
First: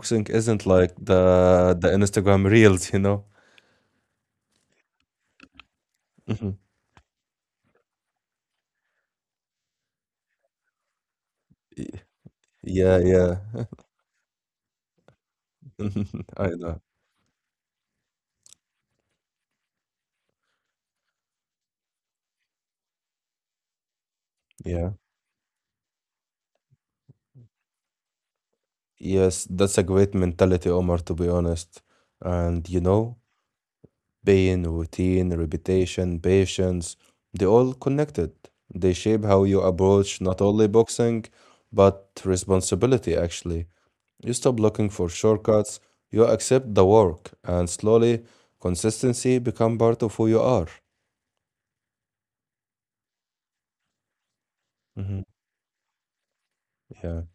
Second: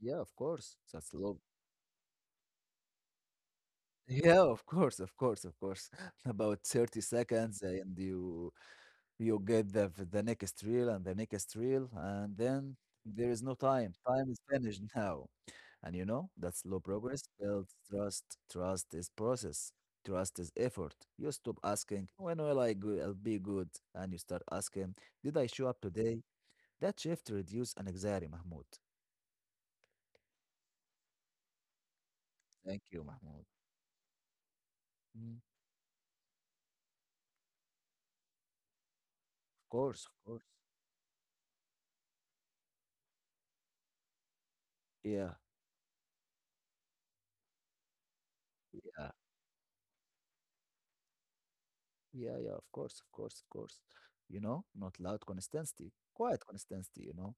[SPEAKER 2] yeah, of
[SPEAKER 1] isn't
[SPEAKER 2] course.
[SPEAKER 1] like
[SPEAKER 2] That's
[SPEAKER 1] the
[SPEAKER 2] love.
[SPEAKER 1] the Instagram reels, you know?
[SPEAKER 2] Yeah, of course, of course, of course.
[SPEAKER 1] Mhm.
[SPEAKER 2] About 30 seconds and you get the next reel and the next reel,
[SPEAKER 1] Y-
[SPEAKER 2] and then
[SPEAKER 1] Yeah,
[SPEAKER 2] there is no
[SPEAKER 1] yeah.
[SPEAKER 2] time. Time is finished now. And you know
[SPEAKER 1] I
[SPEAKER 2] that slow
[SPEAKER 1] know.
[SPEAKER 2] progress builds trust. Trust is process. Trust is effort. You stop asking, when will I go- I'll be good? And you start
[SPEAKER 1] Yeah.
[SPEAKER 2] asking, did I show up today? That shift reduce anxiety, Mahmoud.
[SPEAKER 1] Yes, that's a great mentality, Omar, to be honest. And
[SPEAKER 2] Thank
[SPEAKER 1] you
[SPEAKER 2] you,
[SPEAKER 1] know,
[SPEAKER 2] Mahmoud.
[SPEAKER 1] pain, routine,
[SPEAKER 2] Mm,
[SPEAKER 1] repetition, patience, they all connected. They shape how you
[SPEAKER 2] of course,
[SPEAKER 1] approach
[SPEAKER 2] of course.
[SPEAKER 1] not only boxing, but responsibility, actually. You stop looking for
[SPEAKER 2] Yeah,
[SPEAKER 1] shortcuts, you accept the work, and slowly,
[SPEAKER 2] yeah,
[SPEAKER 1] consistency become part of who you are.
[SPEAKER 2] yeah, yeah, of course, of course, of course. You know, not loud
[SPEAKER 1] Hmm.
[SPEAKER 2] consistency, quiet consistency, you
[SPEAKER 1] Yeah,
[SPEAKER 2] know.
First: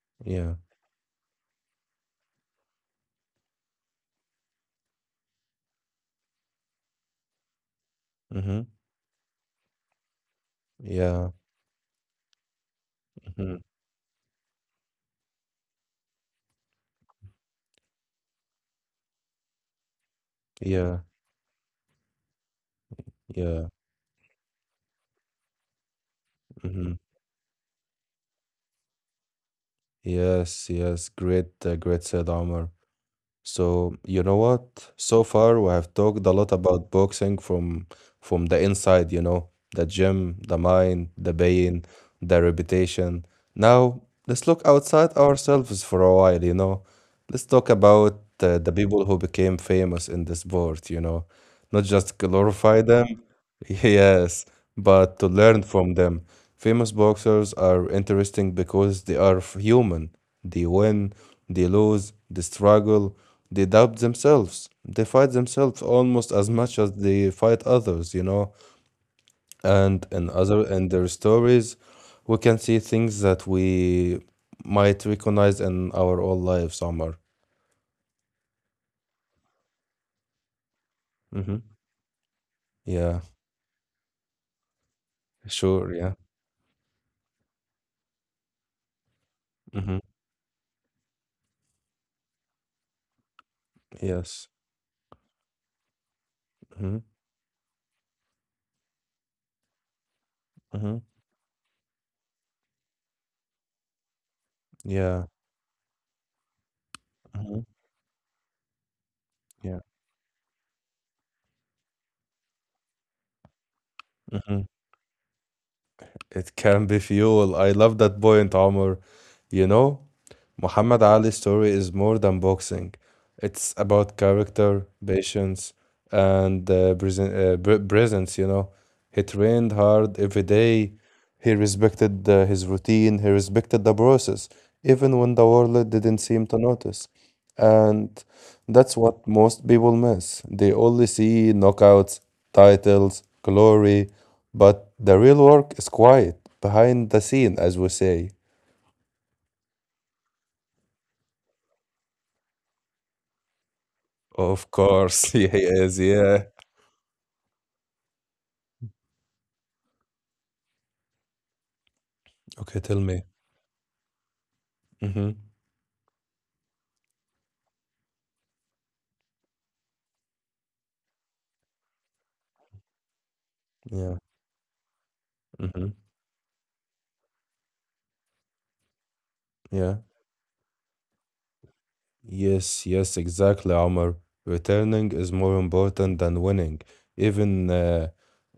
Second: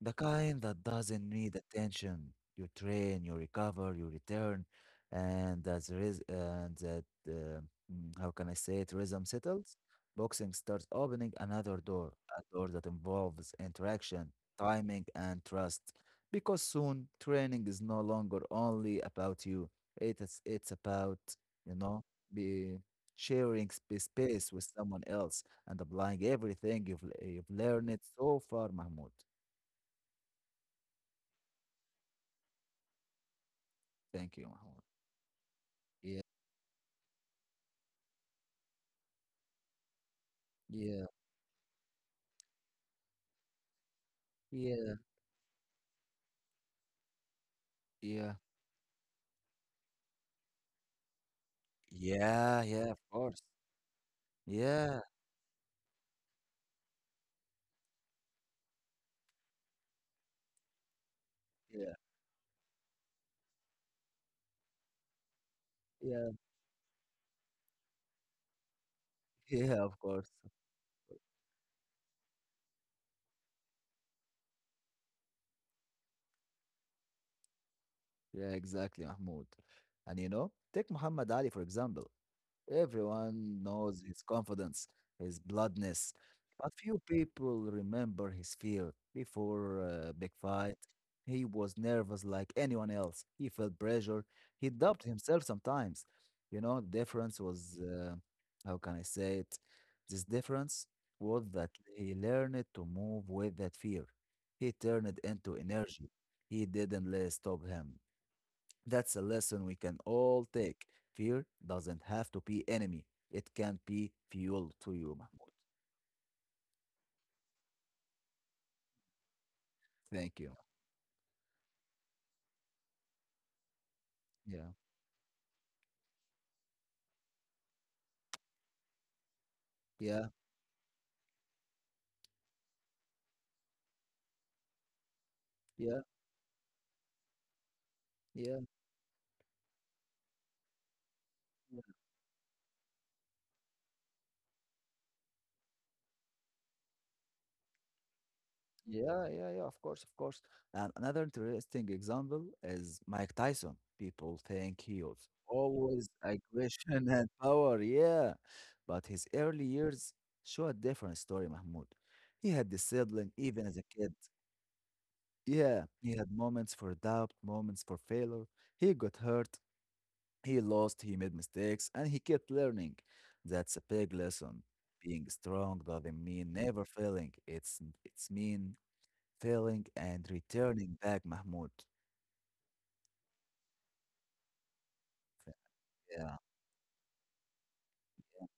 [SPEAKER 2] The
[SPEAKER 1] yeah.
[SPEAKER 2] kind that doesn't need attention. You train, you recover, you return, and as a res- and that mm, how can I
[SPEAKER 1] Mm-hmm.
[SPEAKER 2] say it? Rhythm settles. Boxing starts
[SPEAKER 1] Yeah.
[SPEAKER 2] opening another door, a door that involves
[SPEAKER 1] Mm-hmm.
[SPEAKER 2] interaction, timing, and trust. Because soon training is no longer only about you. It's
[SPEAKER 1] Yeah.
[SPEAKER 2] about you know be sharing
[SPEAKER 1] Yeah.
[SPEAKER 2] space with someone else and applying everything
[SPEAKER 1] Mm-hmm.
[SPEAKER 2] you've learned so far, Mahmoud.
[SPEAKER 1] Yes. Yes. Great. Great said, Omar. So you know
[SPEAKER 2] Thank you, Mahmoud.
[SPEAKER 1] what? So far, we have
[SPEAKER 2] Yeah,
[SPEAKER 1] talked a lot about boxing from the inside. You know, the gym, the
[SPEAKER 2] yeah,
[SPEAKER 1] mind, the pain, the reputation. Now, let's look
[SPEAKER 2] yeah,
[SPEAKER 1] outside ourselves for a while, you know. Let's talk about
[SPEAKER 2] yeah,
[SPEAKER 1] the people who became famous in the sport, you know. Not just
[SPEAKER 2] yeah,
[SPEAKER 1] glorify
[SPEAKER 2] yeah, of
[SPEAKER 1] them,
[SPEAKER 2] course.
[SPEAKER 1] yes,
[SPEAKER 2] Yeah,
[SPEAKER 1] but to learn from them. Famous boxers are interesting because they are human. They win, they
[SPEAKER 2] yeah,
[SPEAKER 1] lose, they struggle, they doubt themselves. They fight themselves
[SPEAKER 2] yeah,
[SPEAKER 1] almost as much as they fight others, you know,
[SPEAKER 2] yeah, of
[SPEAKER 1] and
[SPEAKER 2] course.
[SPEAKER 1] in their stories we can see things that we might recognize in our own lives somewhere.
[SPEAKER 2] Yeah, exactly, Mahmoud. And you know, take Muhammad Ali,
[SPEAKER 1] Mm-hmm.
[SPEAKER 2] for example.
[SPEAKER 1] Yeah.
[SPEAKER 2] Everyone knows his confidence, his
[SPEAKER 1] Sure, yeah.
[SPEAKER 2] bloodness, but few people remember his fear. Before
[SPEAKER 1] Mm-hmm.
[SPEAKER 2] a big fight, he was nervous like anyone else. He felt pressure.
[SPEAKER 1] Yes.
[SPEAKER 2] He doubted himself sometimes. You know,
[SPEAKER 1] Mm-hmm.
[SPEAKER 2] difference was, how can I say it? This difference
[SPEAKER 1] Mm-hmm.
[SPEAKER 2] was that he learned to move with that fear. He turned it
[SPEAKER 1] Yeah.
[SPEAKER 2] into energy. He didn't let it
[SPEAKER 1] Mm-hmm.
[SPEAKER 2] stop him. That's a lesson we
[SPEAKER 1] Yeah.
[SPEAKER 2] can all take. Fear doesn't have to be enemy. It can be
[SPEAKER 1] Mm-hmm.
[SPEAKER 2] fuel to you, Mahmoud.
[SPEAKER 1] It can be fuel, I love that point, Omar. You know,
[SPEAKER 2] Thank you.
[SPEAKER 1] Muhammad Ali's story is more than boxing. It's about
[SPEAKER 2] Yeah.
[SPEAKER 1] character, patience, and presence, you know. He trained hard
[SPEAKER 2] Yeah.
[SPEAKER 1] every day. He respected his routine. He respected the process, even when the world
[SPEAKER 2] Yeah.
[SPEAKER 1] didn't seem to notice. And
[SPEAKER 2] Yeah.
[SPEAKER 1] that's what most people miss. They only see
[SPEAKER 2] Yeah.
[SPEAKER 1] knockouts, titles, glory, but the real work is quiet, behind the scene, as we say.
[SPEAKER 2] Yeah. Yeah, yeah, of course. Of course. And another interesting example is Mike Tyson. People
[SPEAKER 1] Of
[SPEAKER 2] think he was
[SPEAKER 1] course, yeah, he is.
[SPEAKER 2] always
[SPEAKER 1] Yeah.
[SPEAKER 2] aggression and power. Yeah. But his early years show a different story, Mahmoud. He had
[SPEAKER 1] Okay, tell me.
[SPEAKER 2] discipline even as a kid.
[SPEAKER 1] Mm-hmm.
[SPEAKER 2] Yeah. He had moments for doubt, moments for failure. He got hurt, he lost, he made mistakes, and he kept learning. That's a big
[SPEAKER 1] Yeah.
[SPEAKER 2] lesson. Being strong
[SPEAKER 1] Mm-hmm.
[SPEAKER 2] doesn't mean never failing. It's mean failing
[SPEAKER 1] Yeah.
[SPEAKER 2] and returning back, Mahmoud.
[SPEAKER 1] Yes, yes, exactly, Omar. Returning is more important
[SPEAKER 2] Yeah,
[SPEAKER 1] than winning. Even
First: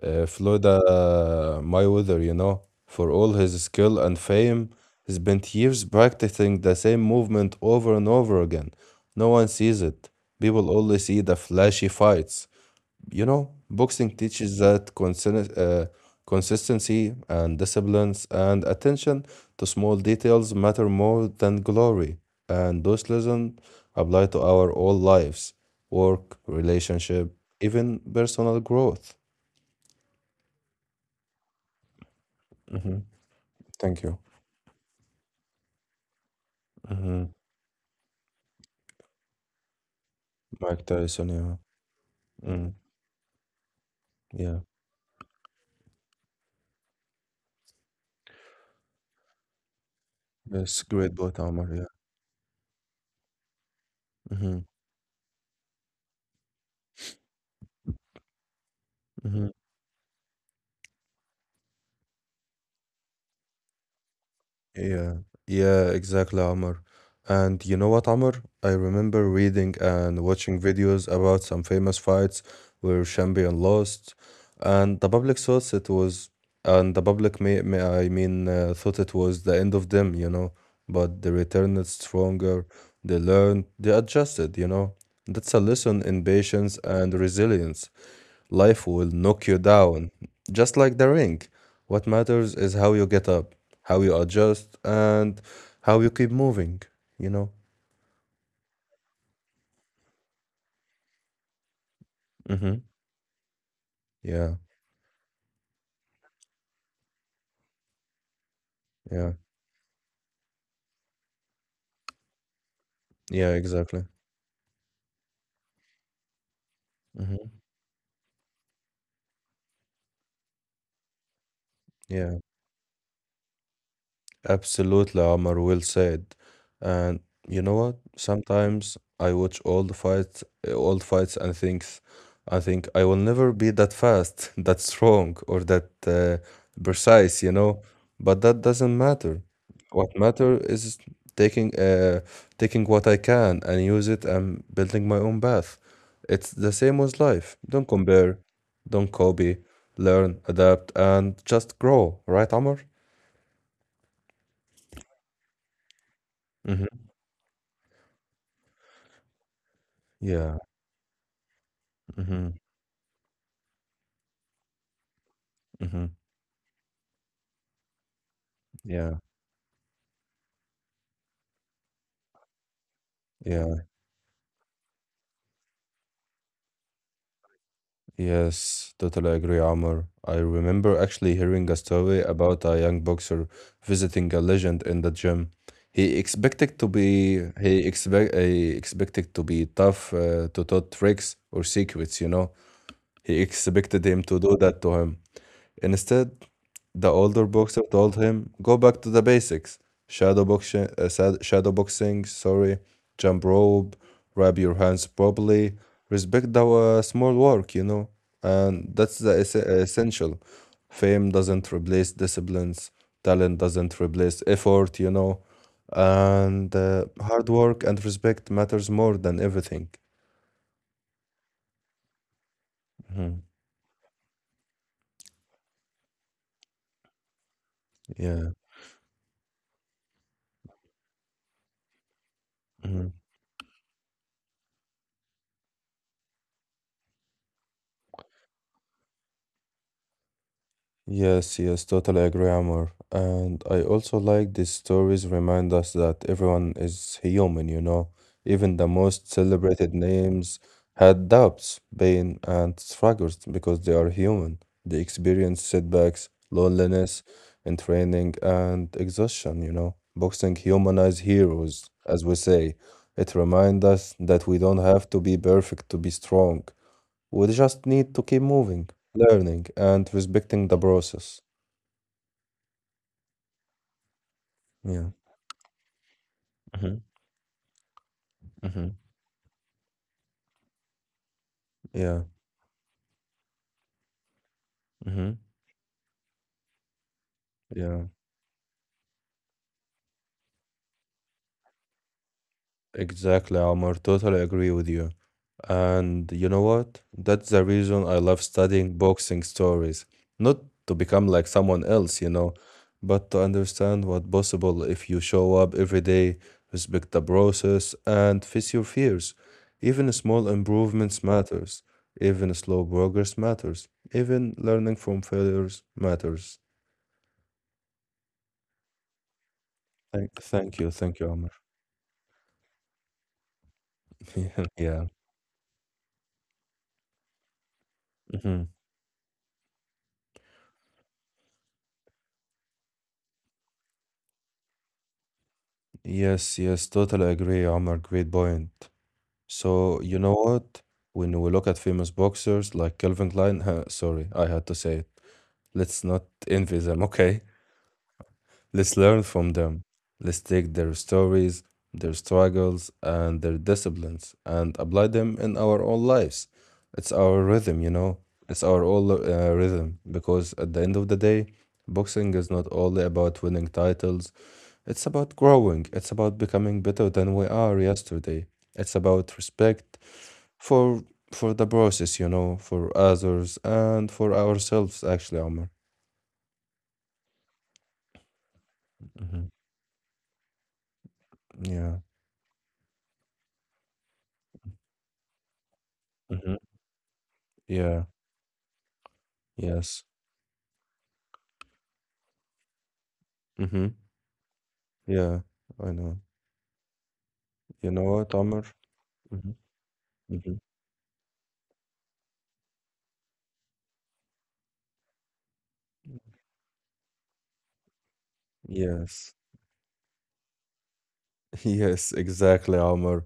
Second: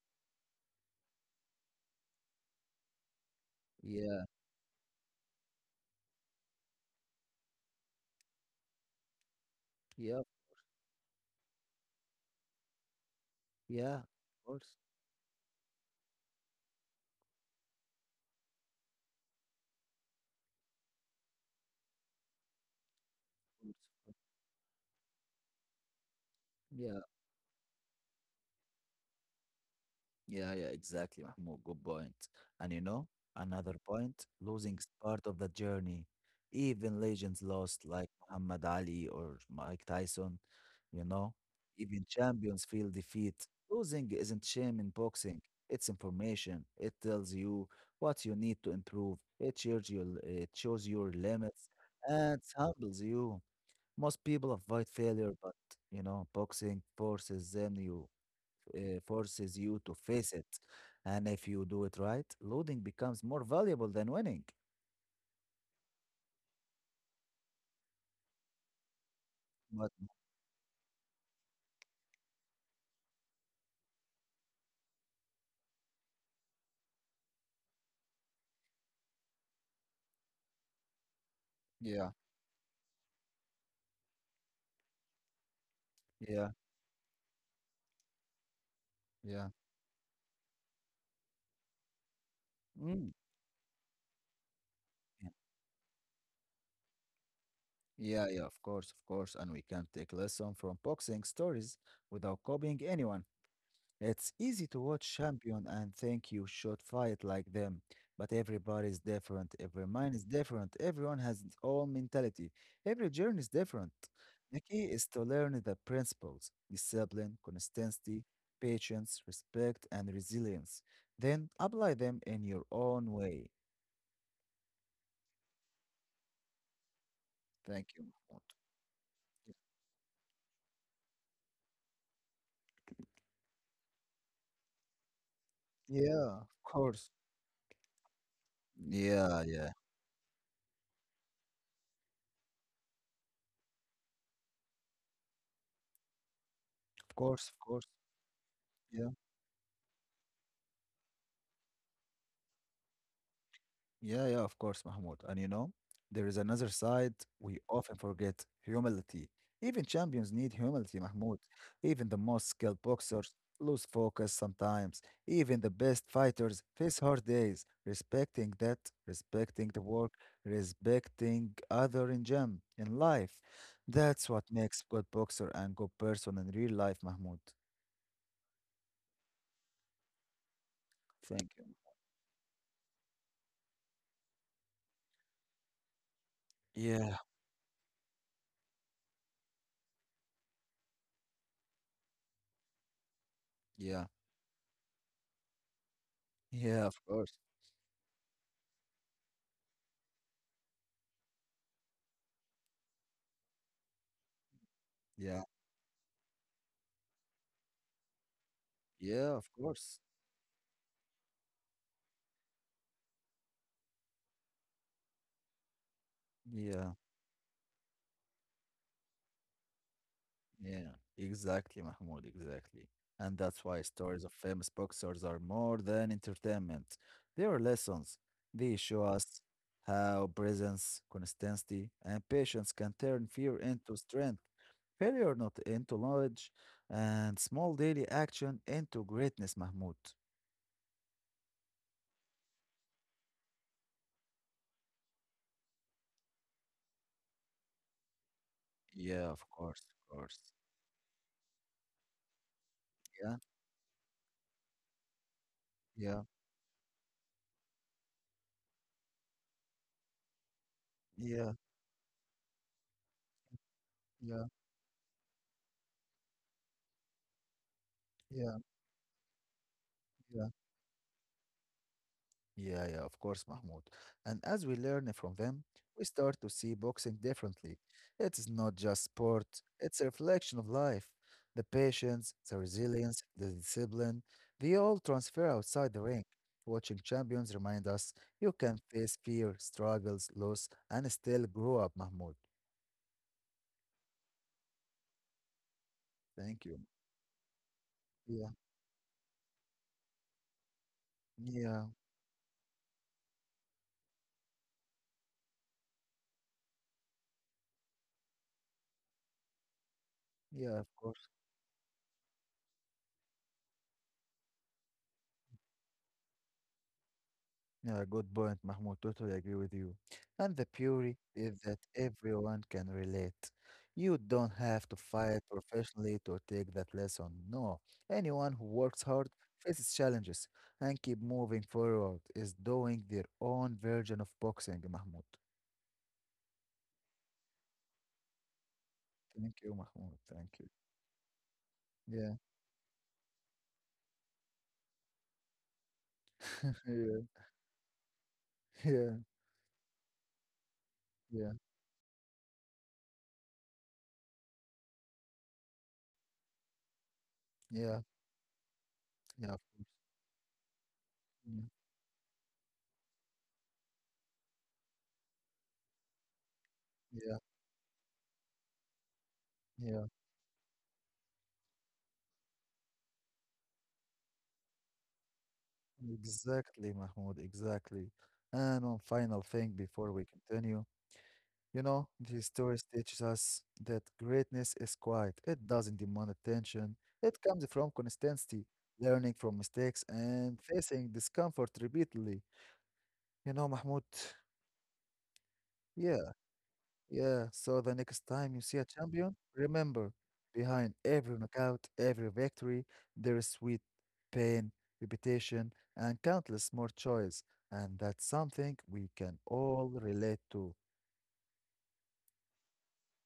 [SPEAKER 1] Floda Mayweather, you know, for all his skill and
[SPEAKER 2] yeah,
[SPEAKER 1] fame, he spent years practicing the same movement over and over again. No one sees it.
[SPEAKER 2] yeah,
[SPEAKER 1] People only see the flashy fights. You know,
[SPEAKER 2] yeah, of
[SPEAKER 1] boxing teaches
[SPEAKER 2] course,
[SPEAKER 1] that consistency and disciplines and attention to small details matter more than glory. And those lessons
[SPEAKER 2] of course. Of course.
[SPEAKER 1] apply to our all lives, work,
[SPEAKER 2] Yeah,
[SPEAKER 1] relationship, even personal growth.
[SPEAKER 2] yeah, yeah, exactly, Mahmoud. Good point. And you
[SPEAKER 1] Hmm
[SPEAKER 2] know, another
[SPEAKER 1] Thank
[SPEAKER 2] point,
[SPEAKER 1] you.
[SPEAKER 2] losing is part of the journey. Even
[SPEAKER 1] Hmm
[SPEAKER 2] legends lost, like Muhammad Ali or Mike Tyson,
[SPEAKER 1] Mike
[SPEAKER 2] you
[SPEAKER 1] Tyson,
[SPEAKER 2] know,
[SPEAKER 1] yeah.
[SPEAKER 2] even champions
[SPEAKER 1] Mm,
[SPEAKER 2] feel defeat. Losing isn't
[SPEAKER 1] yeah.
[SPEAKER 2] shame in boxing, it's information. It tells you what you need to improve, it
[SPEAKER 1] That's
[SPEAKER 2] shows your
[SPEAKER 1] great boat,
[SPEAKER 2] limits,
[SPEAKER 1] Omar, yeah.
[SPEAKER 2] and humbles you. Most people
[SPEAKER 1] hmm
[SPEAKER 2] avoid failure, but you know, boxing
[SPEAKER 1] hmm
[SPEAKER 2] forces you to face it. And if you do it right, losing becomes more valuable than winning.
[SPEAKER 1] Yeah. Yeah, exactly, Omar. And you know what, Amr? I remember reading
[SPEAKER 2] But
[SPEAKER 1] and watching videos about some famous fights where champion lost, and the public thought it was, and the public thought it was the end of them. But they returned
[SPEAKER 2] yeah,
[SPEAKER 1] stronger. They learned. They adjusted. You know, that's a lesson in
[SPEAKER 2] yeah,
[SPEAKER 1] patience and resilience. Life will knock
[SPEAKER 2] yeah.
[SPEAKER 1] you down, just like the ring. What matters is how you
[SPEAKER 2] Mm,
[SPEAKER 1] get up, how you adjust,
[SPEAKER 2] yeah.
[SPEAKER 1] and how you keep moving you know?
[SPEAKER 2] Yeah, yeah, of course, of course. And we can take lesson from boxing stories without copying
[SPEAKER 1] Hmm
[SPEAKER 2] anyone. It's
[SPEAKER 1] Yeah,
[SPEAKER 2] easy to watch champion and think you should fight like them, but everybody is
[SPEAKER 1] yeah,
[SPEAKER 2] different, every mind is different, everyone has its own mentality, every journey is
[SPEAKER 1] yeah,
[SPEAKER 2] different.
[SPEAKER 1] exactly.
[SPEAKER 2] The key is to learn the principles, discipline,
[SPEAKER 1] hmm
[SPEAKER 2] consistency, patience, respect, and resilience. Then apply them
[SPEAKER 1] Yeah.
[SPEAKER 2] in your own way.
[SPEAKER 1] Absolutely, Omar, well said. And you know
[SPEAKER 2] Thank
[SPEAKER 1] what?
[SPEAKER 2] you, Mahmoud.
[SPEAKER 1] Sometimes I watch all the fights, and thinks, I think I will never be that fast, that strong, or that
[SPEAKER 2] Yeah, of course.
[SPEAKER 1] precise. But that doesn't matter.
[SPEAKER 2] Yeah, yeah.
[SPEAKER 1] What matter is taking, uh, taking what I can and use it and building my own path. It's the same
[SPEAKER 2] Of
[SPEAKER 1] with
[SPEAKER 2] course,
[SPEAKER 1] life.
[SPEAKER 2] of
[SPEAKER 1] Don't
[SPEAKER 2] course.
[SPEAKER 1] compare, don't
[SPEAKER 2] Yeah.
[SPEAKER 1] copy, learn, adapt, and just grow. Right, Omar?
[SPEAKER 2] Yeah, yeah, of course, Mahmoud. And you know, there is another
[SPEAKER 1] Mm-hmm.
[SPEAKER 2] side we often forget humility. Even champions need
[SPEAKER 1] Yeah.
[SPEAKER 2] humility, Mahmoud. Even the most
[SPEAKER 1] Mhm,
[SPEAKER 2] skilled boxers lose focus sometimes. Even the best
[SPEAKER 1] mhm.
[SPEAKER 2] fighters face hard days. Respecting that,
[SPEAKER 1] Yeah,
[SPEAKER 2] respecting the work, respecting other in gym, in life.
[SPEAKER 1] yeah,
[SPEAKER 2] That's what makes good boxer and good person in real life, Mahmoud.
[SPEAKER 1] yes, totally agree, Amr. I remember actually
[SPEAKER 2] Thank you.
[SPEAKER 1] hearing a story about a young boxer visiting a legend in the gym. He expected to
[SPEAKER 2] Yeah,
[SPEAKER 1] be he expect he expected to be tough to taught tricks or secrets. He expected
[SPEAKER 2] yeah,
[SPEAKER 1] him to do that to him. Instead,
[SPEAKER 2] yeah, of
[SPEAKER 1] the
[SPEAKER 2] course.
[SPEAKER 1] older boxer told him, "Go back to the basics: shadow boxing, shadow boxing. Sorry, jump rope, wrap your hands
[SPEAKER 2] Yeah,
[SPEAKER 1] properly, respect the small work. And that's
[SPEAKER 2] yeah,
[SPEAKER 1] the
[SPEAKER 2] of course.
[SPEAKER 1] essential. Fame doesn't replace disciplines. Talent doesn't replace effort. You know, and
[SPEAKER 2] Yeah.
[SPEAKER 1] uh, hard work and respect matters more than everything.
[SPEAKER 2] Yeah, exactly, Mahmoud, exactly. And
[SPEAKER 1] Mhm.
[SPEAKER 2] that's why stories of famous boxers are more than entertainment. They are lessons.
[SPEAKER 1] Yeah.
[SPEAKER 2] They show us how presence, consistency, and patience can
[SPEAKER 1] hmm.
[SPEAKER 2] turn fear into strength, failure not into knowledge, and small daily action into greatness, Mahmoud.
[SPEAKER 1] Yes, yes, totally agree, Amor. And I also like these stories remind us that everyone is human, you know. Even the
[SPEAKER 2] Yeah,
[SPEAKER 1] most
[SPEAKER 2] of course,
[SPEAKER 1] celebrated
[SPEAKER 2] of course.
[SPEAKER 1] names had doubts, pain, and struggles
[SPEAKER 2] Yeah,
[SPEAKER 1] because they are human. They experience
[SPEAKER 2] yeah,
[SPEAKER 1] setbacks, loneliness, and training and exhaustion, you know. Boxing humanize
[SPEAKER 2] yeah,
[SPEAKER 1] heroes, as we say. It reminds us
[SPEAKER 2] yeah,
[SPEAKER 1] that we don't have to be perfect to be strong. We just need to keep
[SPEAKER 2] yeah,
[SPEAKER 1] moving, learning, and
[SPEAKER 2] yeah.
[SPEAKER 1] respecting the process.
[SPEAKER 2] Yeah, yeah, of course, Mahmoud. And as we
[SPEAKER 1] Yeah,
[SPEAKER 2] learn from them, we start to see
[SPEAKER 1] mm-hmm.
[SPEAKER 2] boxing differently. It is not
[SPEAKER 1] Mm-hmm.
[SPEAKER 2] just sport, it's a reflection of life. The
[SPEAKER 1] Yeah,
[SPEAKER 2] patience, the resilience, the discipline, they all
[SPEAKER 1] mm-hmm.
[SPEAKER 2] transfer outside the ring. Watching champions remind
[SPEAKER 1] Yeah.
[SPEAKER 2] us you can face fear, struggles, loss, and still grow up, Mahmoud.
[SPEAKER 1] Exactly, Omar. Totally agree with you. And you know
[SPEAKER 2] Thank you.
[SPEAKER 1] what? That's the reason I love
[SPEAKER 2] Yeah,
[SPEAKER 1] studying boxing stories. Not to become like someone
[SPEAKER 2] yeah,
[SPEAKER 1] else, you know, but to understand what possible if you show up every day, respect the process, and face your fears. Even small
[SPEAKER 2] yeah, of
[SPEAKER 1] improvements
[SPEAKER 2] course.
[SPEAKER 1] matters. Even slow progress matters. Even learning from failures matters.
[SPEAKER 2] Yeah, good point, Mahmoud. Totally agree with you. And the beauty
[SPEAKER 1] Thank you, Amr.
[SPEAKER 2] is that everyone can relate. You don't have to
[SPEAKER 1] Yeah.
[SPEAKER 2] fight professionally to take that lesson. No, anyone who
[SPEAKER 1] Mhm.
[SPEAKER 2] works hard, faces challenges, and keep moving forward is doing their own version of boxing, Mahmoud.
[SPEAKER 1] Yes, yes, totally agree, Amr. Great point.
[SPEAKER 2] Thank you,
[SPEAKER 1] So,
[SPEAKER 2] Mahmoud.
[SPEAKER 1] you know
[SPEAKER 2] Thank you.
[SPEAKER 1] what? When we look at famous
[SPEAKER 2] Yeah,
[SPEAKER 1] boxers like Calvin Klein, sorry, I had to say it. Let's not envy them,
[SPEAKER 2] yeah,
[SPEAKER 1] okay? Let's
[SPEAKER 2] yeah,
[SPEAKER 1] learn from them. Let's take their
[SPEAKER 2] yeah,
[SPEAKER 1] stories, their struggles, and their disciplines and apply them in our own lives. It's our rhythm, you
[SPEAKER 2] yeah,
[SPEAKER 1] know? It's our own
[SPEAKER 2] yeah, of course.
[SPEAKER 1] rhythm because at the end of the day,
[SPEAKER 2] Mm,
[SPEAKER 1] boxing is not only about winning titles, it's about growing, it's about becoming better than
[SPEAKER 2] yeah,
[SPEAKER 1] we are yesterday. It's about respect
[SPEAKER 2] yeah,
[SPEAKER 1] for for the process, you know, for others and for ourselves actually, Omar.
[SPEAKER 2] exactly, Mahmoud. Exactly. And one final
[SPEAKER 1] Hmm
[SPEAKER 2] thing before we continue. You
[SPEAKER 1] Yeah.
[SPEAKER 2] know, these stories teaches us that greatness is quiet. It doesn't demand
[SPEAKER 1] hmm
[SPEAKER 2] attention. It comes from
[SPEAKER 1] Yeah.
[SPEAKER 2] consistency, learning from
[SPEAKER 1] Yes.
[SPEAKER 2] mistakes, and facing discomfort repeatedly. You know,
[SPEAKER 1] hmm
[SPEAKER 2] Mahmoud,
[SPEAKER 1] Yeah, I know.
[SPEAKER 2] yeah, yeah. So
[SPEAKER 1] You
[SPEAKER 2] the
[SPEAKER 1] know
[SPEAKER 2] next
[SPEAKER 1] what,
[SPEAKER 2] time you
[SPEAKER 1] Amr?
[SPEAKER 2] see a champion,
[SPEAKER 1] Hmm
[SPEAKER 2] remember,
[SPEAKER 1] hmm
[SPEAKER 2] behind every knockout, every victory, there is sweat, pain, repetition, and countless more choice. And that's something we
[SPEAKER 1] Yes.
[SPEAKER 2] can all relate to.
[SPEAKER 1] Yes, exactly, Amr.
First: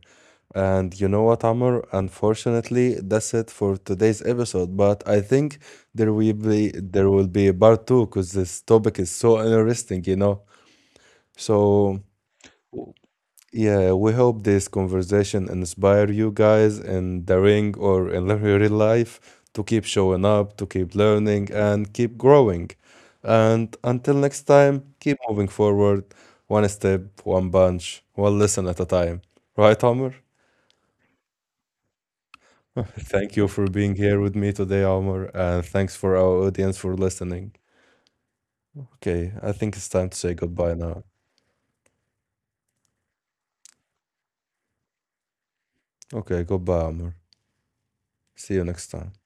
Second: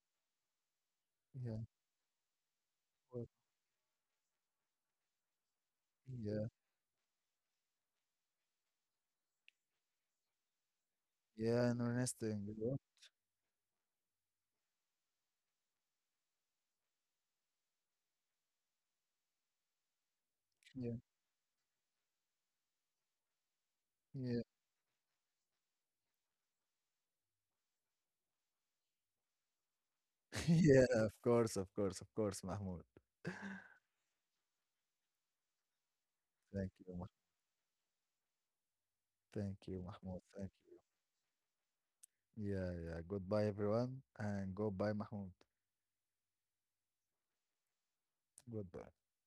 [SPEAKER 1] And you know what,
[SPEAKER 2] Yeah,
[SPEAKER 1] Amr? Unfortunately,
[SPEAKER 2] well,
[SPEAKER 1] that's it for today's episode. But I think
[SPEAKER 2] yeah,
[SPEAKER 1] there will be a part two because this topic is so interesting, you know.
[SPEAKER 2] yeah,
[SPEAKER 1] So,
[SPEAKER 2] interesting.
[SPEAKER 1] yeah, we hope this conversation inspire you guys in the ring or in the real life to keep showing up, to
[SPEAKER 2] Yeah,
[SPEAKER 1] keep learning, and keep growing. And until
[SPEAKER 2] yeah,
[SPEAKER 1] next time, keep moving forward, one step, one bunch, one lesson at a time. Right, Omar?
[SPEAKER 2] yeah, of course, of course, of course, Mahmoud.
[SPEAKER 1] Thank you for being here with me today, Omar, and thanks for our
[SPEAKER 2] Thank
[SPEAKER 1] audience
[SPEAKER 2] you,
[SPEAKER 1] for
[SPEAKER 2] Mah-
[SPEAKER 1] listening. Okay, I
[SPEAKER 2] thank
[SPEAKER 1] think
[SPEAKER 2] you,
[SPEAKER 1] it's time to
[SPEAKER 2] Mahmoud.
[SPEAKER 1] say
[SPEAKER 2] Thank
[SPEAKER 1] goodbye
[SPEAKER 2] you.
[SPEAKER 1] now.
[SPEAKER 2] Yeah, yeah. Goodbye, everyone, and goodbye, Mahmoud.
[SPEAKER 1] Okay, goodbye, Omar. See you next
[SPEAKER 2] Goodbye.
[SPEAKER 1] time.